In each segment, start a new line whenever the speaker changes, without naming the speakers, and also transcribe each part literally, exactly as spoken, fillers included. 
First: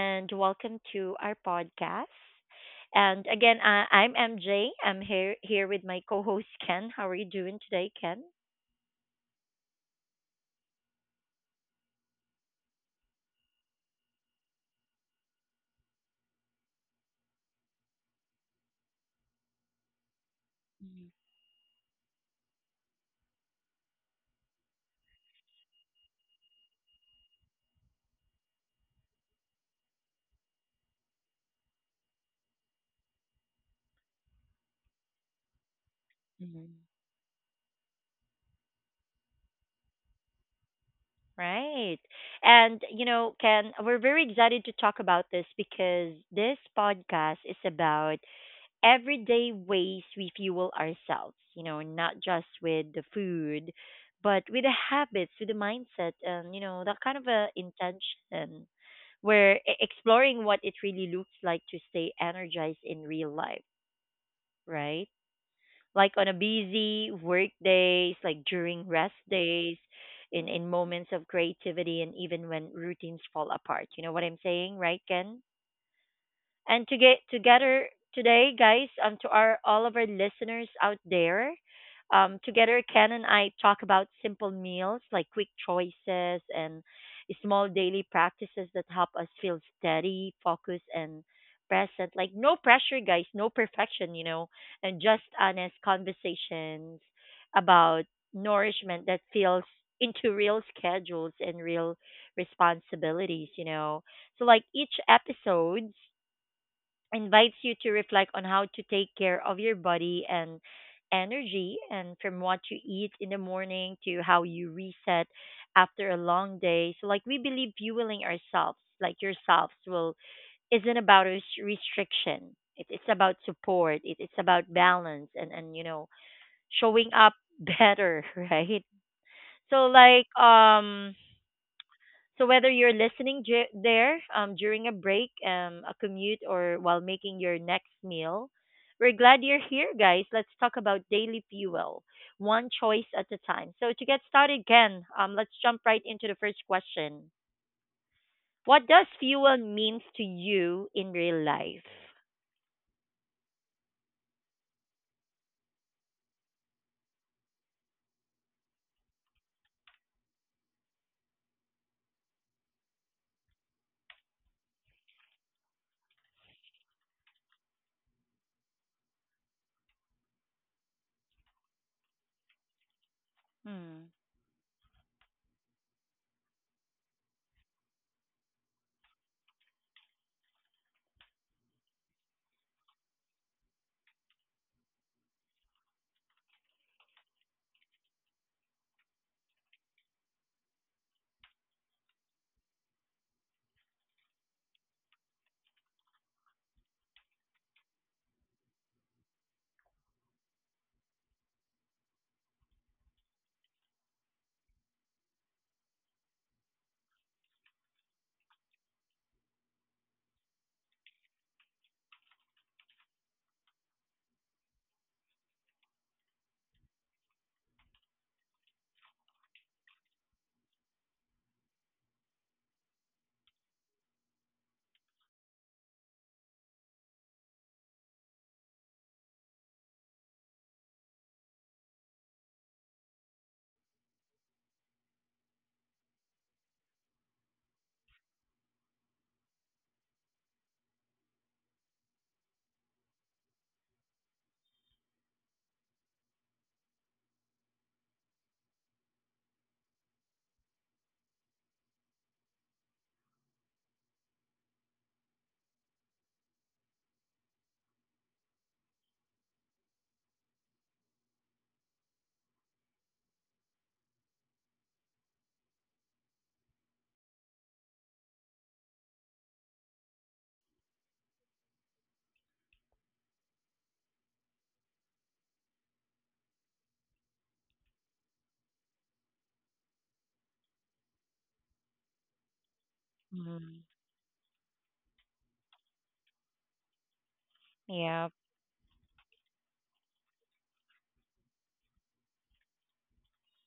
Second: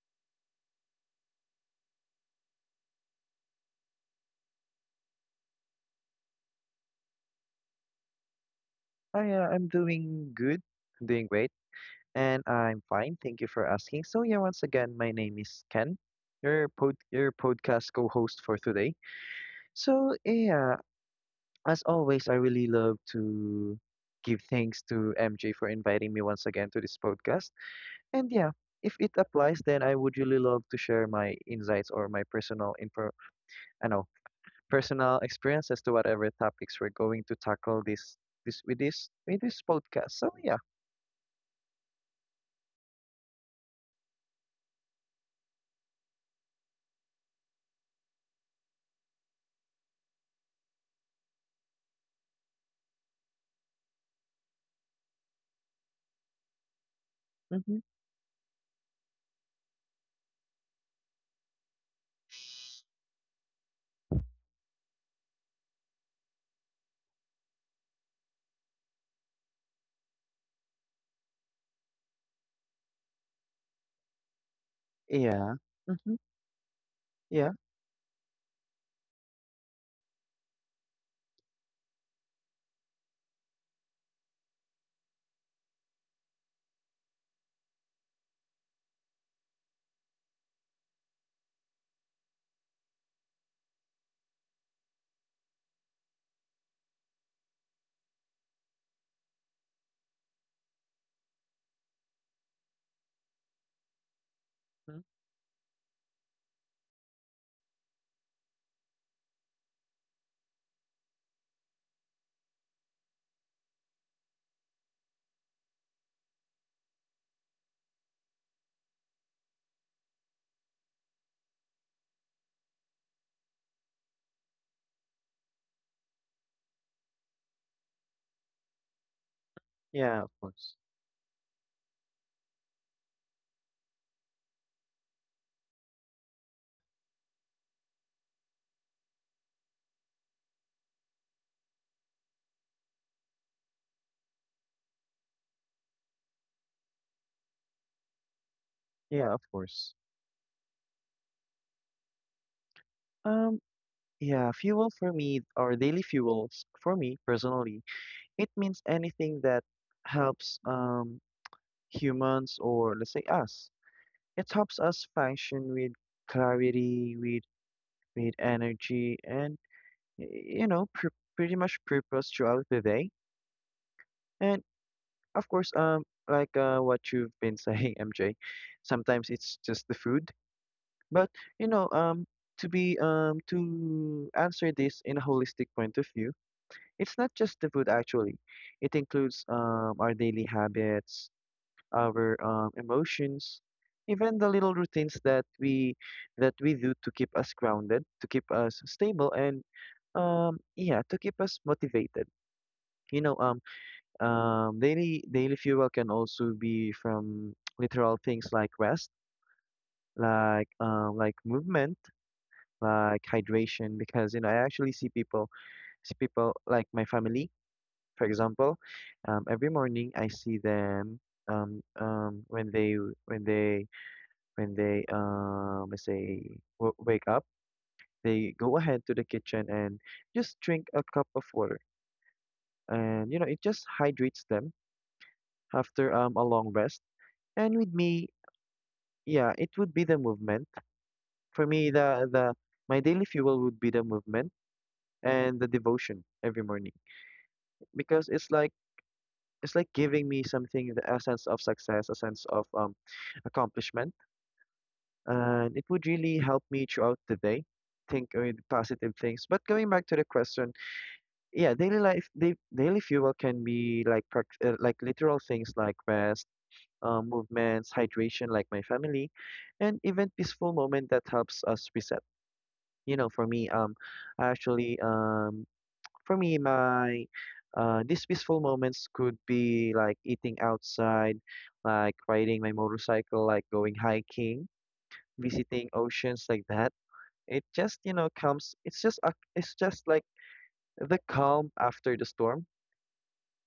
and welcome to our podcast. And again, I, I'm M J. I'm here here with my co-host Ken. How are you doing today, Ken?
Hi, uh, I'm doing good. I'm doing great. And I'm fine. Thank you for asking. So, yeah, once again, my name is Ken, your pod your podcast co-host for today. So, yeah, as always, I really love to give thanks to M J for inviting me once again to this podcast. And yeah, if it applies, then I would really love to share my insights or my personal info, I know, personal experiences to whatever
Mm-hmm.
topics we're going to tackle this this with this with this podcast. So, yeah.
Right. And you know, Ken, we're very excited to talk about this because this podcast is about everyday ways we fuel ourselves, you know, not just with the food, but with the habits, with the mindset, and, you know, that kind of a
Hmm.
intention where e- exploring what it really looks like to stay energized in real life, right? Like on a busy work days, like during rest days, in, in moments of creativity, and even when routines fall apart. You know what I'm saying, right, Ken?
Yeah. Mhm.
And to get
Yeah.
together today, guys, um, to our all of our listeners out there, um, together Ken and I talk about simple meals like quick choices and small daily practices that help us feel steady, focused, and present. Like no pressure, guys, no perfection, you know, and just honest conversations about nourishment that feels into real schedules and real responsibilities, you know. So like each
Mhm.
episodes invites you to reflect on how to take care of your body and energy and from what you eat in the morning to how you reset after a long day, so like we believe fueling ourselves like yourselves will isn't about res- restriction, it, it's about support, it, it's about balance and and you know showing up better, right? So
Yeah,
like
of course.
um so whether you're listening j- there, um, during a break, um, a commute, or while making your next meal, we're glad you're here, guys. Let's talk about daily fuel, one choice at a time. So to get started, Ken, um, let's jump right into the first question. What does
Yeah, of
fuel
course.
means to you in real life?
Um, yeah, fuel for me, or daily fuels for me personally, it means anything that helps um humans or let's say us. It helps us function with clarity, with with energy, and y- you know, pr pretty much purpose throughout the day.
Hmm.
And of course, um, like uh, what you've been saying, M J, sometimes it's just the food. But you know, um, to be um to answer this in a holistic point of view, it's not just the food actually. It includes um our daily habits, our um emotions, even the little routines that we that we do to keep us grounded, to keep us stable, and um yeah, to keep us motivated. You know, um um daily daily fuel can also be from literal things like rest, like um like movement, like hydration, because you know I actually see people see people like my family, for example. um, every morning I see them, um, um, when they when they when they um, let's say w wake up, they go ahead to the kitchen and just drink a cup of water, and you know it just hydrates them after um, a long rest. And with me, yeah, it would be the movement. For me, the the my daily fuel would be the movement and the devotion every morning, because it's like it's like giving me something, the a sense of success, a sense of um accomplishment, and it would really help me throughout the day think with positive things. But going back to the question, yeah, daily life, da- daily fuel can be like prac- uh, like literal things like rest. Um, movements, hydration, like my family, and even peaceful moment that helps us reset. You know, for me, um, I actually um For me, my uh, these peaceful moments could be like eating outside, like riding my motorcycle, like
Mm-hmm.
going hiking, visiting oceans like that. It just, you
Yeah.
know, comes. It's just a, it's just like the calm after the storm.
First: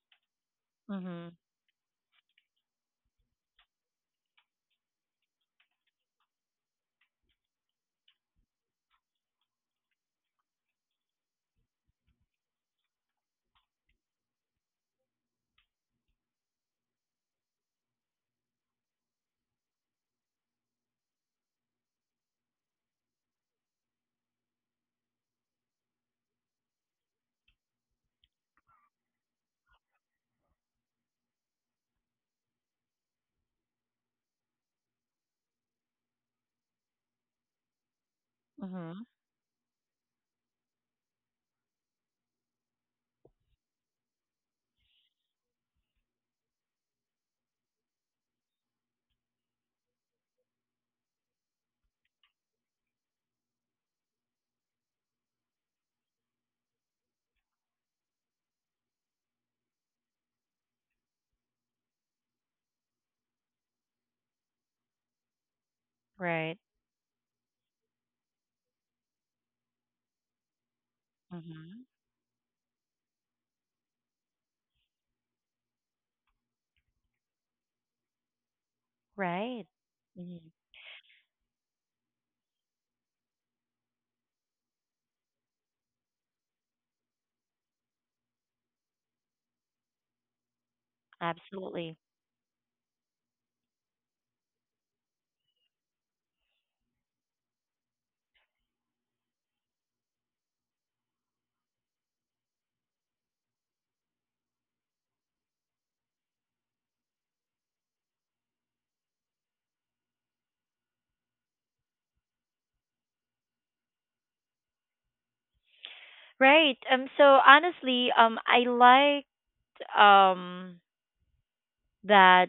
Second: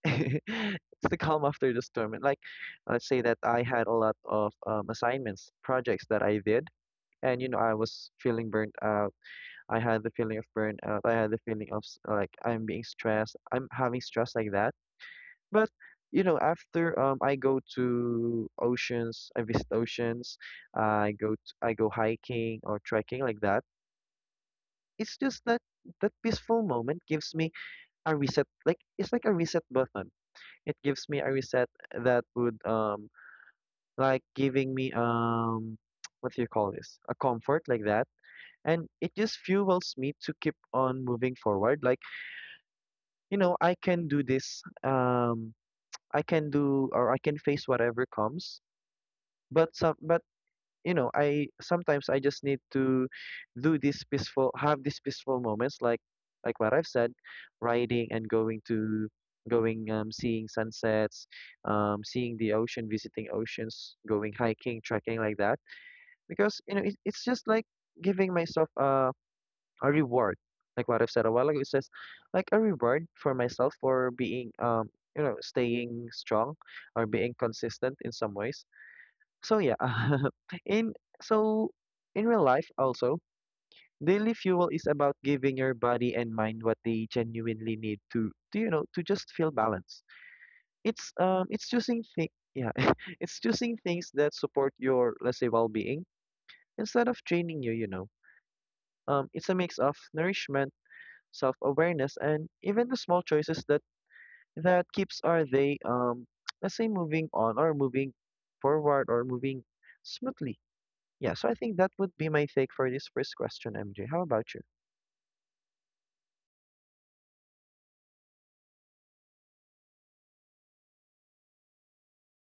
It's the
Mm-hmm.
calm after the storm. And like, let's say that I had a lot of um, assignments, projects that I did, and you know, I was feeling burnt out. I had the feeling of burnout. I had the feeling of s- like I'm being stressed. I'm having stress like that. But you know, after um, I go to oceans, I visit oceans, I go t I go hiking or trekking like that. It's just that that peaceful moment gives me a reset. Like it's like a reset button. It gives me a reset that would um like giving me um what do you call this? A comfort like that. And
Mm-hmm.
it just fuels me to keep on moving forward. Like, you know, I can do this. Um, I can do or I can face whatever comes, but some but you know I sometimes I just need to do these peaceful have these peaceful moments, like like what I've said, riding and going to going um seeing sunsets, um seeing the ocean, visiting oceans, going hiking, trekking like that,
Right.
because you know it, it's just like giving myself a a reward. Like what I've said a while ago, it's
Mm-hmm.
just like a reward for myself for being um you know staying strong or being consistent in some ways. So,
Right.
yeah,
Mhm.
in so in real life also, daily fuel is about giving your body and mind what they genuinely need to, to you know, to just feel balanced. It's um it's
Absolutely.
choosing thi- yeah, it's choosing things that support your, let's say, well-being instead of draining you, you know. Um it's a mix of nourishment, self-awareness, and even the small choices that that keeps are they um let's say moving on or moving forward or moving smoothly. Yeah, so I think that would be my take for this first question, M J. How about you?
Right. Um so honestly, um I like um that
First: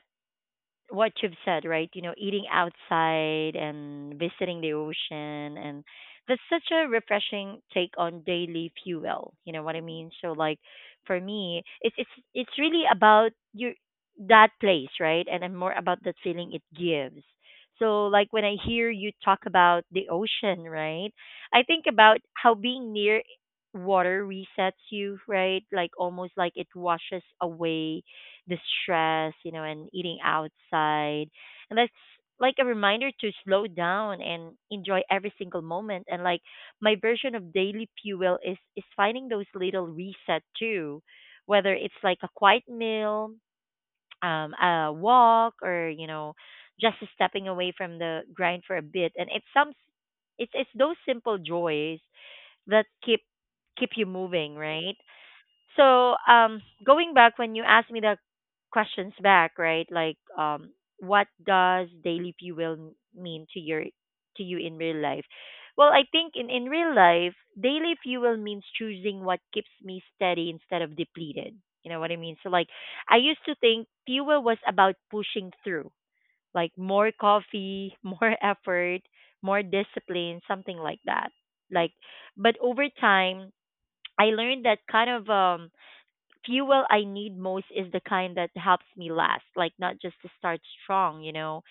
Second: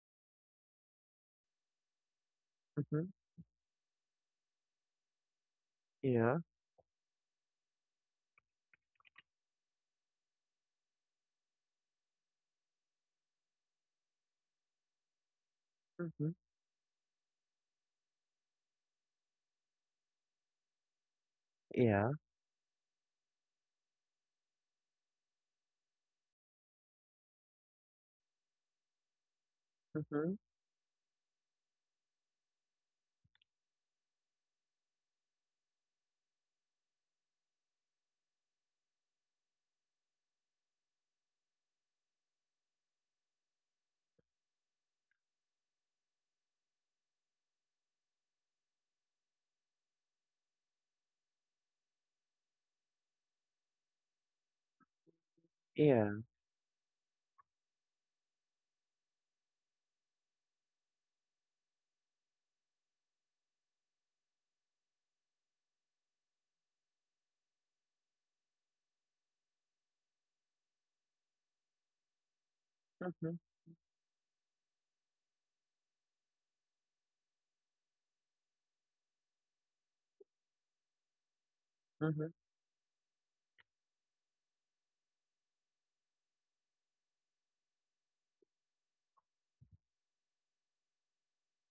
what you've said, right? You know, eating
Mm-hmm.
outside and visiting the ocean, and
Yeah.
that's such a refreshing take on daily fuel. You know what I mean? So like for me, it's it's it's really about your that place, right? And I'm more about that
Mm-hmm.
feeling it gives. So like when I hear you talk about the ocean, right? I think
Yeah.
about how being near water resets you, right? Like almost like it washes away the stress, you know, and eating
Mm-hmm.
outside. And that's like a reminder to slow down and enjoy every single moment. And like my version of daily fuel is is finding those little reset too, whether it's like a quiet meal, um, a walk, or you know, just stepping away from the grind for a bit. And it's some it's it's those simple joys that keep keep you moving, right?
Yeah.
So, um, going back when you asked me the questions back, right? Like, um, what does daily fuel mean to your to you in real life? Well, I think in in real life, daily fuel means choosing what keeps me steady instead of depleted. You know what I mean? So, like, I
Mm-hmm.
used to think fuel was about pushing through, like more coffee, more effort, more discipline, something like that. Like,
Mm-hmm.
but over time, I learned that kind of um fuel I need most is the kind that helps me last, like not just to start strong, you know.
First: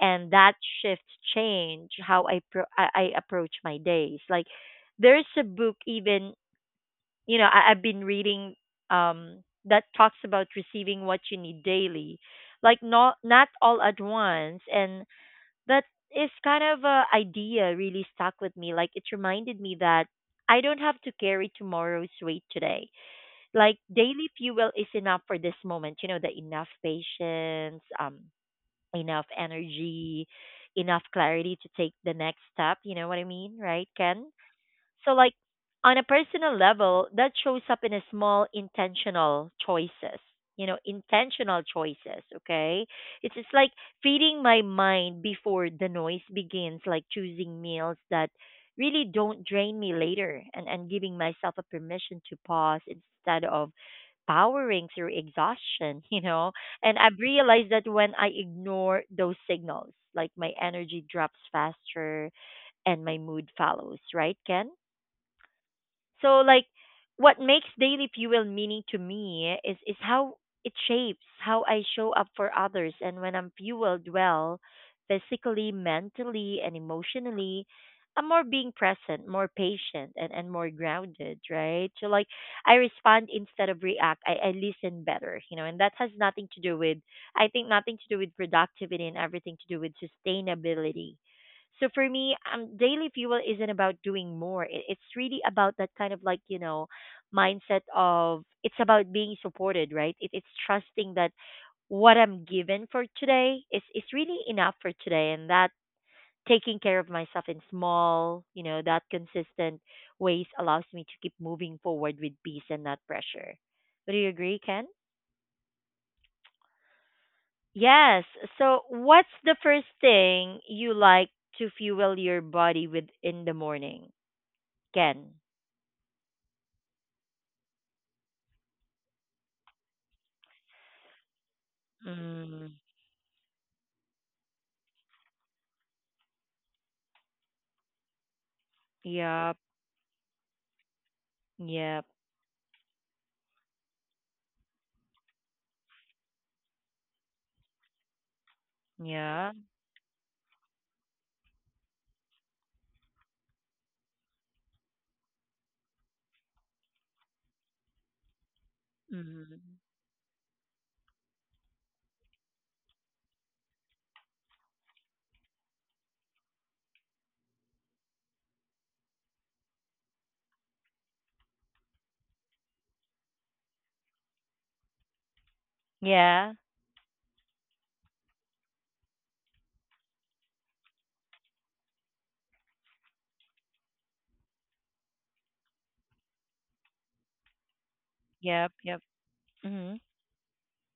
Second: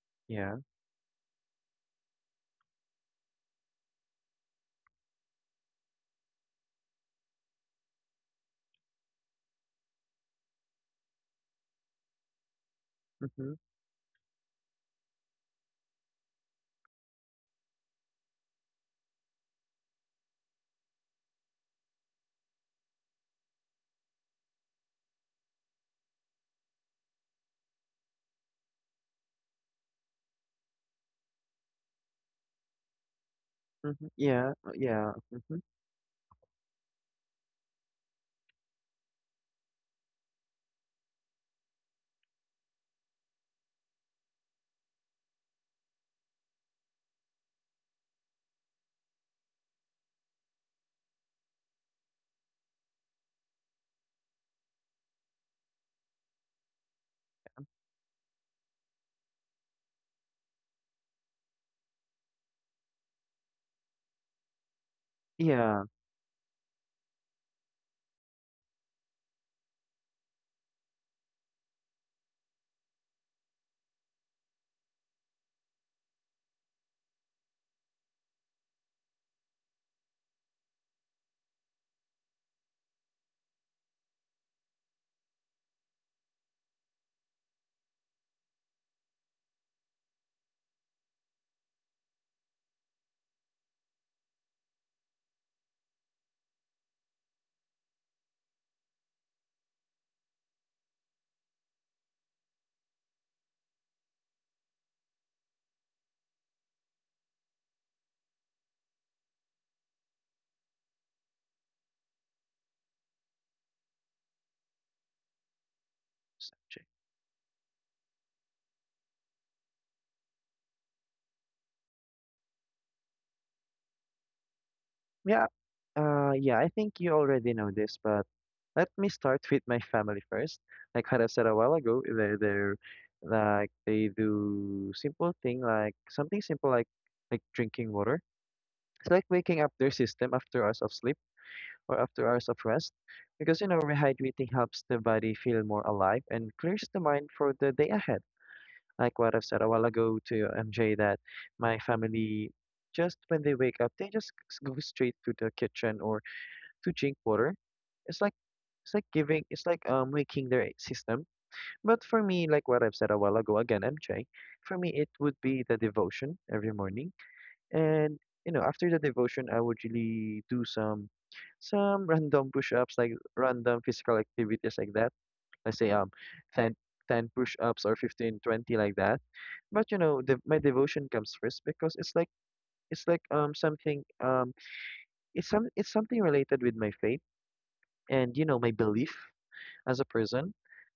And that
Yeah.
shift change how I pro- I, I approach my days. Like there's a book even, you know, I, I've been reading um that talks about receiving what you need daily, like not not
Mm-hmm.
all at once, and that is kind of a idea really stuck with me. Like it reminded me that I don't have to carry tomorrow's weight today. Like daily fuel is enough for this moment, you know, the enough patience, um enough energy, enough clarity to take the next step. You know what I mean, right,
Mm-hmm.
Ken?
Yeah. uh,
So
Yeah.
like
Mm-hmm.
on a personal level, that shows up in a small intentional choices, you know, intentional choices. Okay, it's just like feeding my mind before the noise begins, like choosing meals that really don't drain me later, and and giving myself a permission to pause instead of powering through exhaustion, you know? And I've realized that when I ignore those signals, like my energy drops faster and my mood follows, right, Ken?
Yeah.
So like what makes daily fuel meaning to me is is how it shapes how I show up for others, and when I'm fueled well physically, mentally and emotionally, I'm more being present, more patient, and, and more grounded, right? So like I respond instead of react. I, I listen better, you know, and that has nothing to do with, I think, nothing to do with productivity and everything to do with sustainability. So for me, um, daily fuel isn't about doing more. It, it's really about that kind of, like, you know, mindset of it's about being supported, right? It, it's trusting that what I'm given for today is is really enough for today, and that taking care of myself in small, you know, that consistent ways allows me to keep moving forward with peace and not pressure. Would you agree, Ken?
s- M J.
Yes. So, what's the first thing you like to fuel your body with in the morning? Can.
Yeah. Uh, yeah, I think you already know this, but let me start with my family first. Like what I said a while ago, they're,
Mm.
they're like they do simple thing, like something simple, like like drinking water. It's like
Yep.
waking up their system after hours of sleep or
Yep.
after hours of rest, because you know rehydrating helps the body feel more alive and clears the mind for the day ahead. Like what I've
Yeah.
said a while ago to MJ, that my family, just when they wake up, they just s- go straight to the kitchen or to drink water. it's like it's like giving it's
Mm.
like um waking their system. But for me, like what I've said a while ago, again, MJ, for me it would be the devotion every morning. And you know, after the devotion, I would really do some some random push-ups, like random physical activities like that. Let's say um
Yeah.
ten ten push-ups, or fifteen, twenty like that. But you know, the, my devotion comes first, because it's like it's like um something um it's some it's something related with my faith, and you know my
Yep. Yep.
belief
Mhm.
as a person.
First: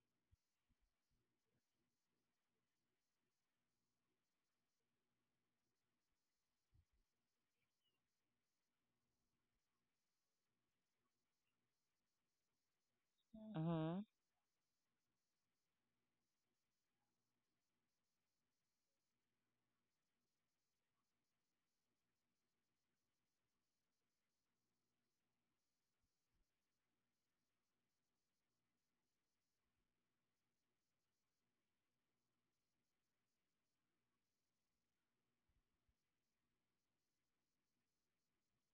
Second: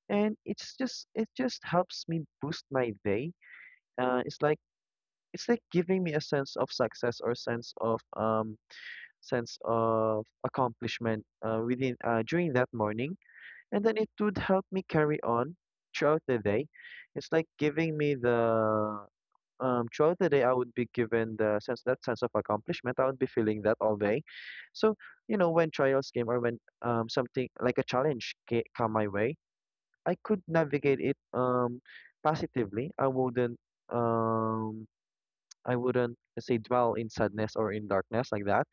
And it's just it just helps me boost my day. Uh, it's like it's like giving me a sense of success, or sense of um sense of accomplishment, uh, within uh, during that morning, and then
Mhm.
it would help me carry on throughout the day. It's like giving me the um, throughout the day I would be given the sense, that sense of accomplishment. I would be feeling that all day. So you know when trials came, or when um, something like a challenge ca- come my way, I could navigate it um, positively. I wouldn't um, I wouldn't, let's say, dwell in sadness or in darkness like that,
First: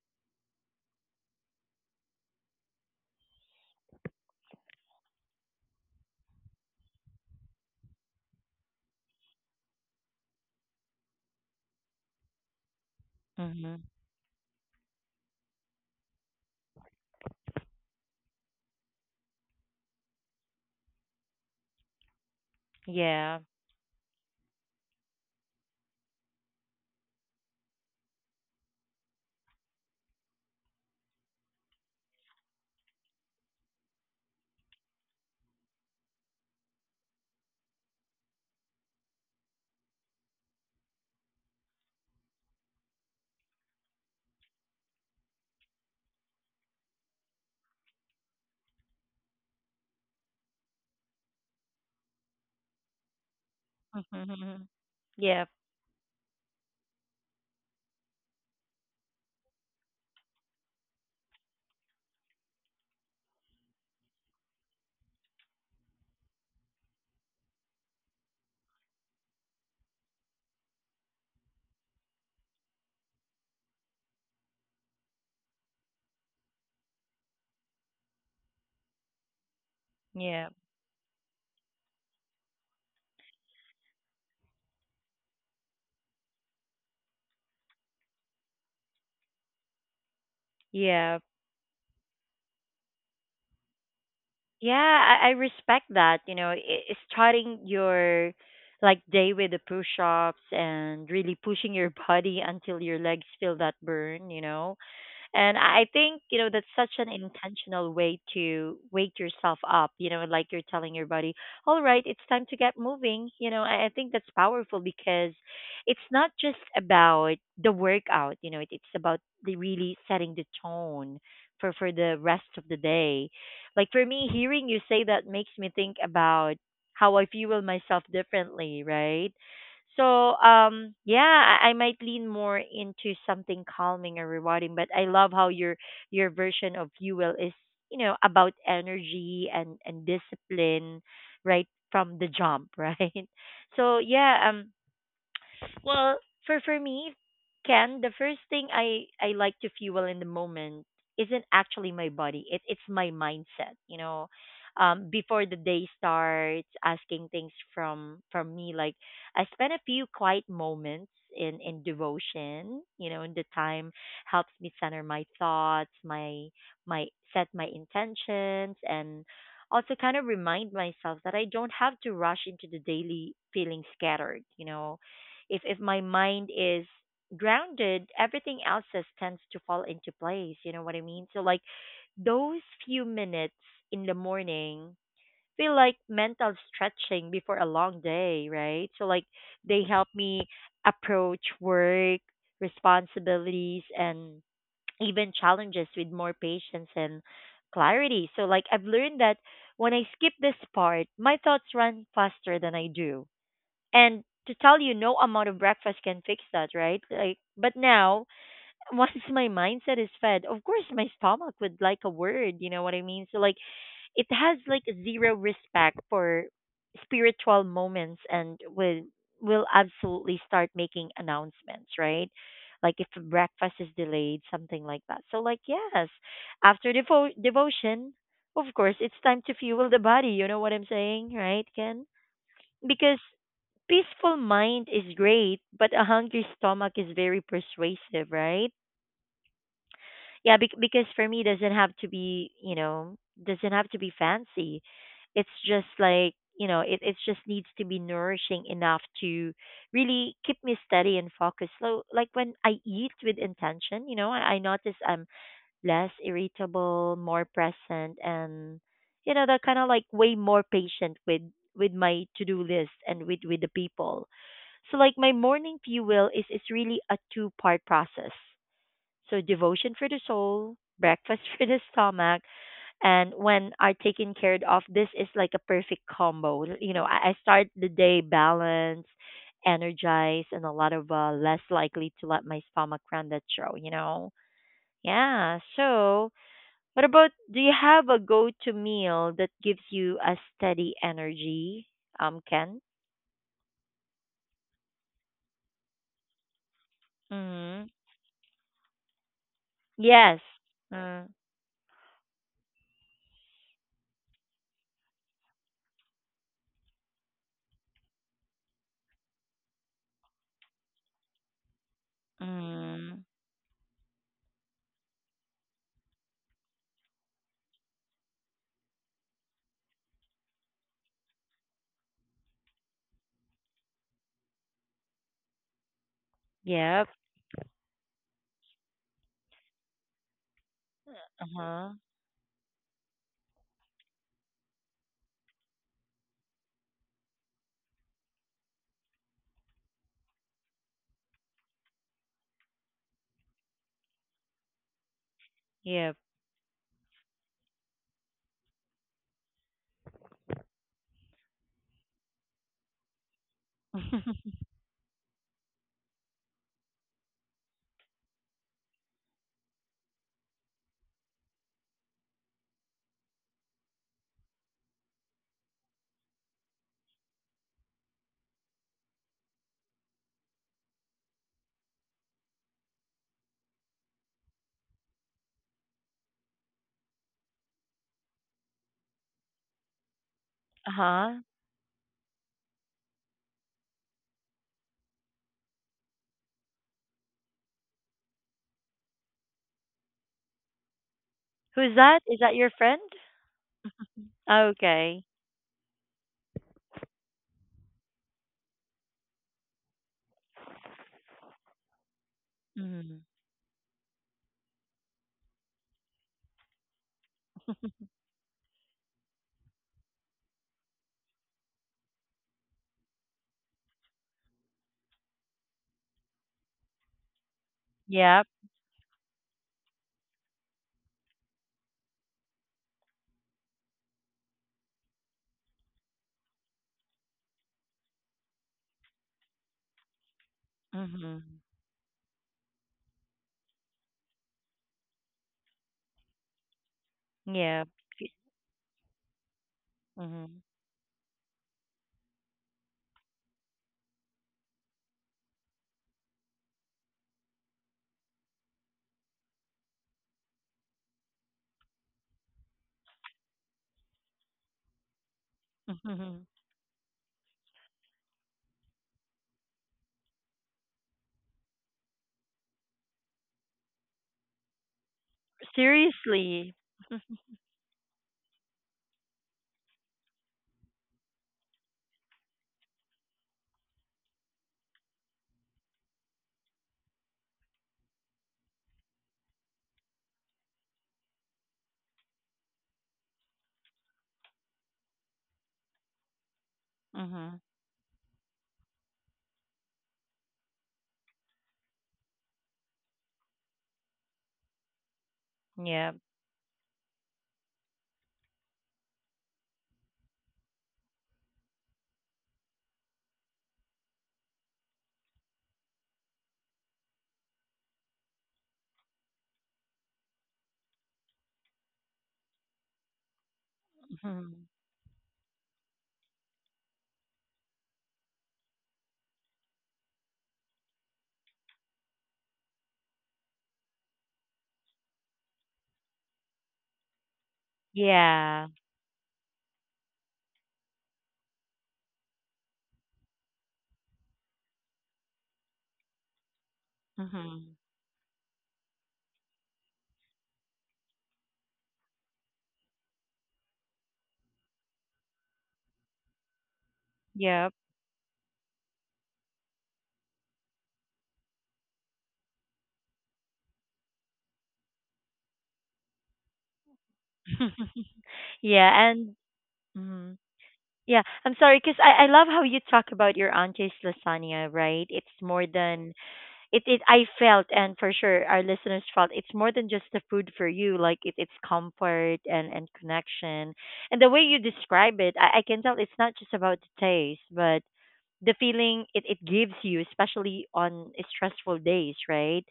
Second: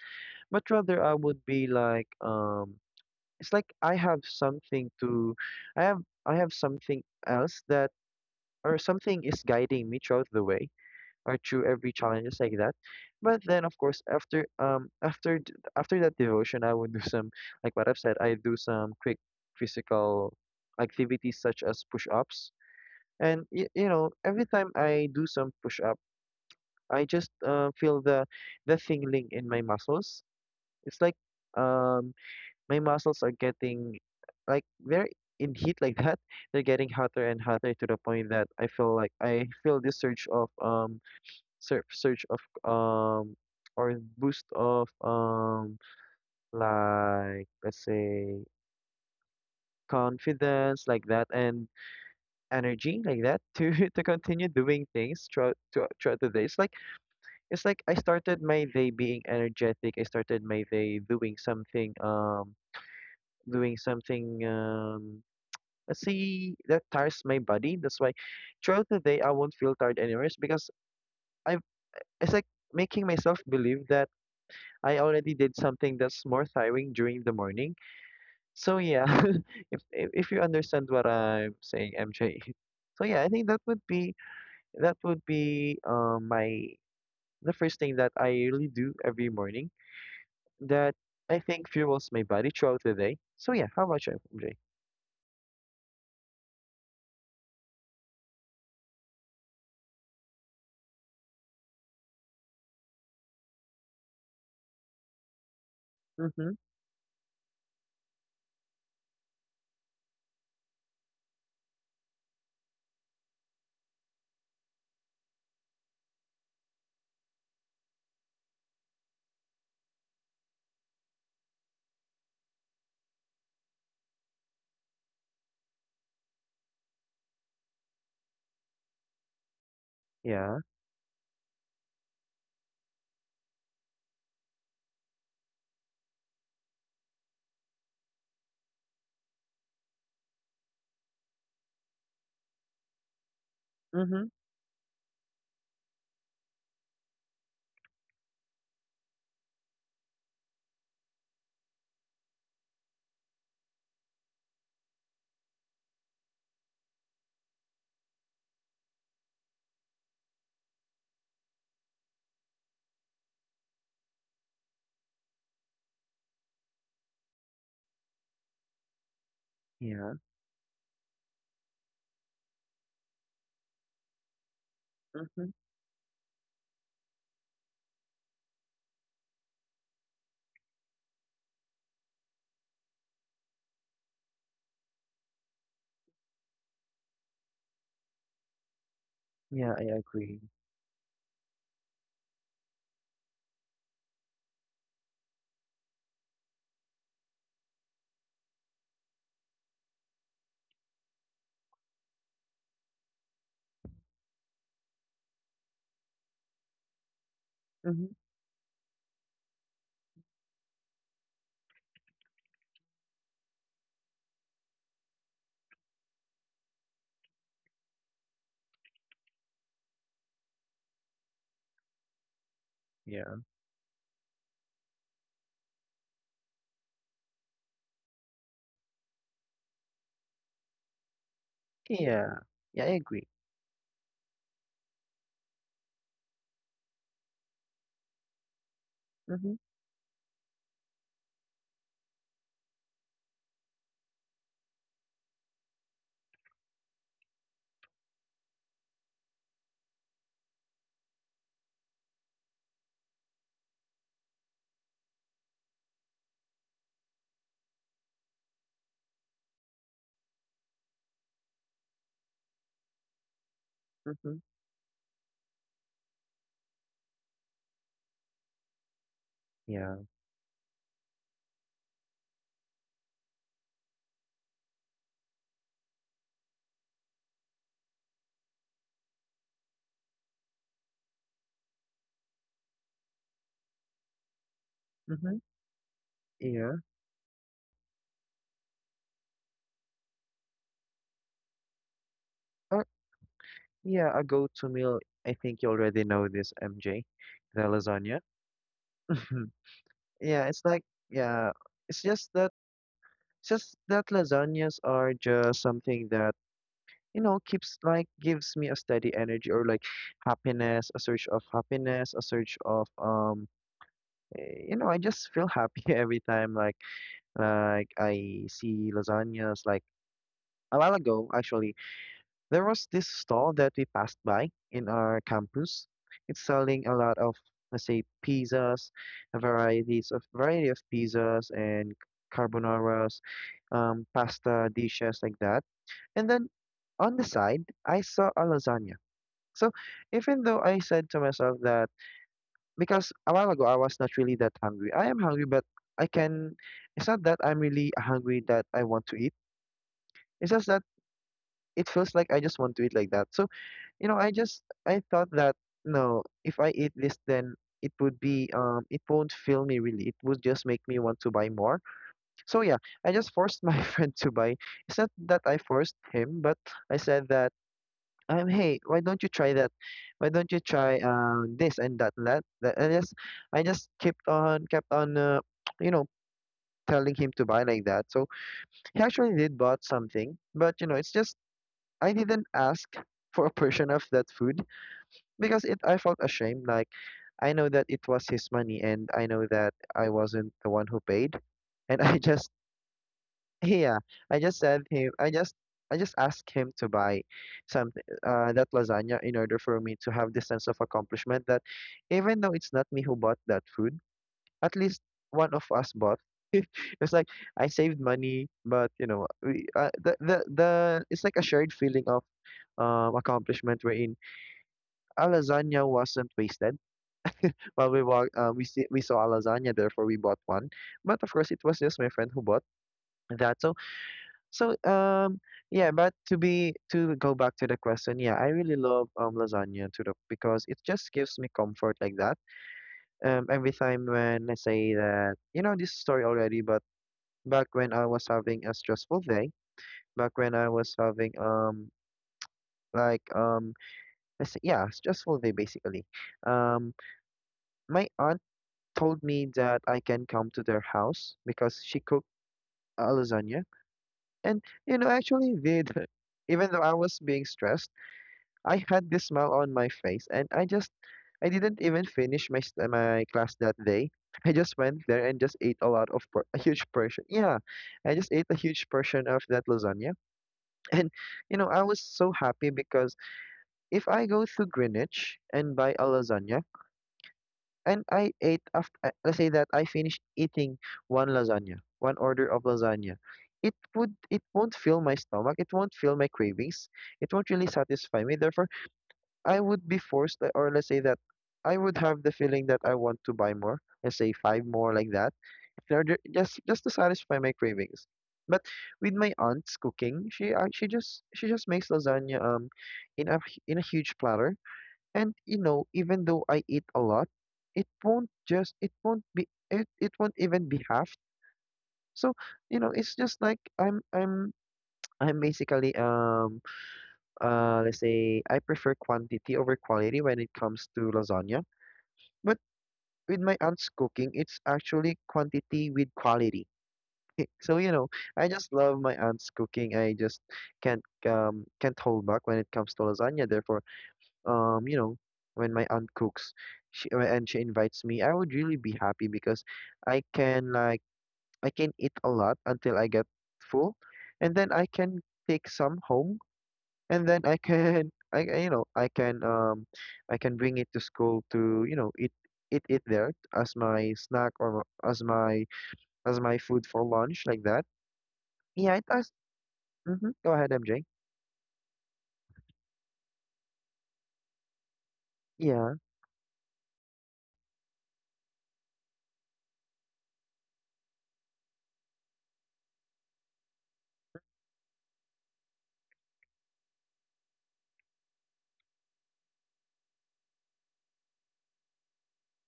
but rather, I would be like, um, it's like I have something to, I have I have something else that, or something is guiding me throughout the way, or through every challenges like that. But then, of
Mhm.
course, after um after d- after that devotion, I would do some, like what I've said. I do some quick physical activities such as push-ups,
Yeah.
and y you know, every time I do some push-up, I just uh, feel the the tingling in my muscles. It's like um my muscles are getting, like they're in heat like that. They're getting hotter and hotter, to the point that I feel like I feel this surge of um sur surge of um or boost of um like, let's say, confidence like that, and energy like that to to continue
Mhm.
doing things
Yep.
throughout throughout throughout the day. It's like it's like I started my day being energetic. I started my day doing something um doing something, um see that tires my body. That's why throughout the day I won't feel tired anymore. It's because I've it's like making myself believe that I already did something that's more tiring during the morning. So, yeah, if if if you
Yep.
understand what I'm saying, M J. So, yeah, I think that would be that would be um my the first thing that I really do every morning that
Yeah.
I think fuels my body throughout the day. So, yeah, how about you, M J?
Yeah, I, I respect that. You know, i- i- starting your like day with the push ups and really pushing your body until your legs feel that burn, you know. And I think, you know,
Mm-hmm.
that's such an intentional way to wake yourself up, you know, like you're telling your body, all right, it's time to get moving. You know, I I think that's powerful because it's not just about the workout, you know, it, it's about the really setting the tone for, for the rest of the day. Like for me, hearing you say that makes me think about how I fuel myself differently, right? So
Yeah.
um yeah, I, I might lean more into something calming or rewarding, but I love how your your version of you will is, you know, about energy and and discipline right from the jump, right? So
Mm-hmm.
yeah, um well, for for me, Ken, the first thing I I like to fuel in the moment isn't actually my body. It it's my mindset. You know, um, before the day starts, asking things from from me. Like I spent a few quiet moments in in devotion. You know, and the time helps me center my thoughts, my my set my intentions, and also kind
Yeah.
of remind myself that I don't have to rush into the daily feeling scattered. You know,
Mm-hmm.
if if my mind is grounded, everything else just tends to fall into place, you know what I mean? So like those few minutes in the morning feel like mental stretching before a long day, right? So like
Yeah,
they
I
help
agree.
me approach work responsibilities and even challenges with more patience and clarity. So like I've learned that when I skip this part, my thoughts run faster than I do, and to tell you, no amount of breakfast can fix that, right? Like, but
Mhm.
now, once my mindset is fed, of course my stomach would like a word. You know what I mean? So like, it has like zero respect for spiritual moments, and will will absolutely start making announcements, right? Like if
Yeah.
breakfast is delayed, something like that. So like, yes, after devo- devotion, of course, it's time to fuel the body. You know what I'm saying, right, Ken?
Yeah. Yeah, I
Because
agree.
peaceful mind is great, but a hungry stomach is very persuasive, right?
Mhm.
Yeah, bec because for me doesn't have to be, you know, doesn't have to be fancy. It's just like, you know, it it just needs to be nourishing enough to really keep me steady and focused. So like when I eat with intention, you know, I, I notice I'm less irritable, more present, and you know, that kind of like way more patient with with my to-do list and with with the people.
Mhm.
So like my morning fuel is is really a two part process. So devotion
Yeah.
for the soul, breakfast for the stomach, and when are taken care of, this is like a perfect combo. You know, I, I start the day balanced, energized, and a lot of uh, less likely to let my stomach run that show. You know,
Mhm.
yeah. So
Yeah.
what about do you have a go to meal that gives you a steady energy? Um, Ken.
Uh, yeah, a go-to meal. I think you already know this, M J, the
Mm-hmm.
lasagna.
Yes.
Yeah, it's like
Mm.
yeah, it's just that it's just that lasagnas are just something that you know keeps like gives me a steady energy, or like happiness, a surge of happiness, a surge of
Mm.
um eh, you know I just feel happy every time, like like I see lasagnas. Like a while ago, actually, there was this stall that we passed by in our campus. It's selling a
Yep.
lot of, let's say, pizzas, varieties of variety of pizzas
Uh-huh.
and carbonaras, um, pasta dishes like that. And then on the side, I saw a lasagna. So even though I said to myself that, because a while ago I was not really that hungry. I am hungry, but I
Yep.
can. It's not that I'm really hungry that I want to eat. It's just that it feels like I just want to eat like that. So You know, I just I thought that no, if I eat this, then it would be um it won't fill me really. It would just make me want to buy more. So yeah, I just forced my friend to buy. It's not that I forced him, but I said that um hey, why don't you try that? Why don't you try uh, this and that and that? That I just I just kept on kept on uh, you know telling him to buy like that. So he actually did bought something, but you know it's just
uh-huh.
I didn't ask for a portion of that food because it I felt ashamed. Like I know that it was his money, and I know that I wasn't the one who paid,
Who's
and I
that? Is
just
that your friend?
yeah, I just said him,
Okay.
I just I just asked him to buy something uh, that lasagna in order for me to have this sense of accomplishment that even though it's not me who
Mm.
bought that food, at least one of us bought. It's like I saved money, but you know, we, uh, the, the the it's like a shared feeling of um accomplishment wherein a lasagna wasn't wasted. While we walk,
Yep.
uh, we see, we saw a lasagna, therefore we bought one. But of course, it was just my friend who bought that. So so um yeah. But to be to go back to the question, yeah, I really love um lasagna to the because it just gives me
Mhm.
comfort like that. Um, every time when I say that you know this story already, but back
Yep.
when I was having a stressful day, back when
Mhm.
I was having um like um let's say, yeah, stressful day basically. Um, my aunt told me that I can come to their house because she cooked a lasagna. And, you know, actually did.
Mhm.
Even though I was being stressed, I had this smile on my face and I just I didn't even finish my st- my class that day. I just went there and just ate a lot of por- a
Seriously.
huge portion. Yeah, I just ate a huge portion of that lasagna. And you know, I was so happy because if I go to Greenwich and buy a lasagna, and I ate after let's say that I finished eating one lasagna, one order of lasagna. It would it won't fill my stomach, it won't fill my cravings, it won't
Mhm.
really satisfy me. Therefore, I would be forced uh, or let's say that I would have the feeling that I want to buy more, let's say five more like that, in
Yep.
order just just to satisfy my cravings. But with my aunt's cooking, she uh, she just she just makes lasagna um in a in a huge platter, and you know, even though I eat a lot, it won't just it won't be it, it won't even be half. So, you know, it's just like I'm I'm
Mhm.
I'm basically um uh let's say I prefer quantity over quality when it comes to lasagna. But with my aunt's cooking, it's actually quantity with quality. So, you know, I
Yeah.
just love my aunt's cooking. I just can't um can't hold back when it comes to lasagna. Therefore, um, you know, when my aunt cooks, she uh, and she
Mhm.
invites me, I would really be happy because I can like I can eat a lot until I get full, and then I can take some home, and then I
Yep.
can I I- you know I can um I can bring it to school to you know eat eat it there as my snack or as my as my food for lunch like that.
yeah,
Yeah, it does.
and
Mm-hmm.
mhm.
Go ahead, M J.
Yeah, I'm sorry, sorry, cause I I love how you talk about your auntie's lasagna, right? It's more
Yeah,
than it it I felt and for sure our listeners felt it's more than just the food for you. Like it, it's comfort and and connection, and the way you describe it, I, I can tell it's not just about the taste, but the feeling it, it gives you, especially on stressful days, right?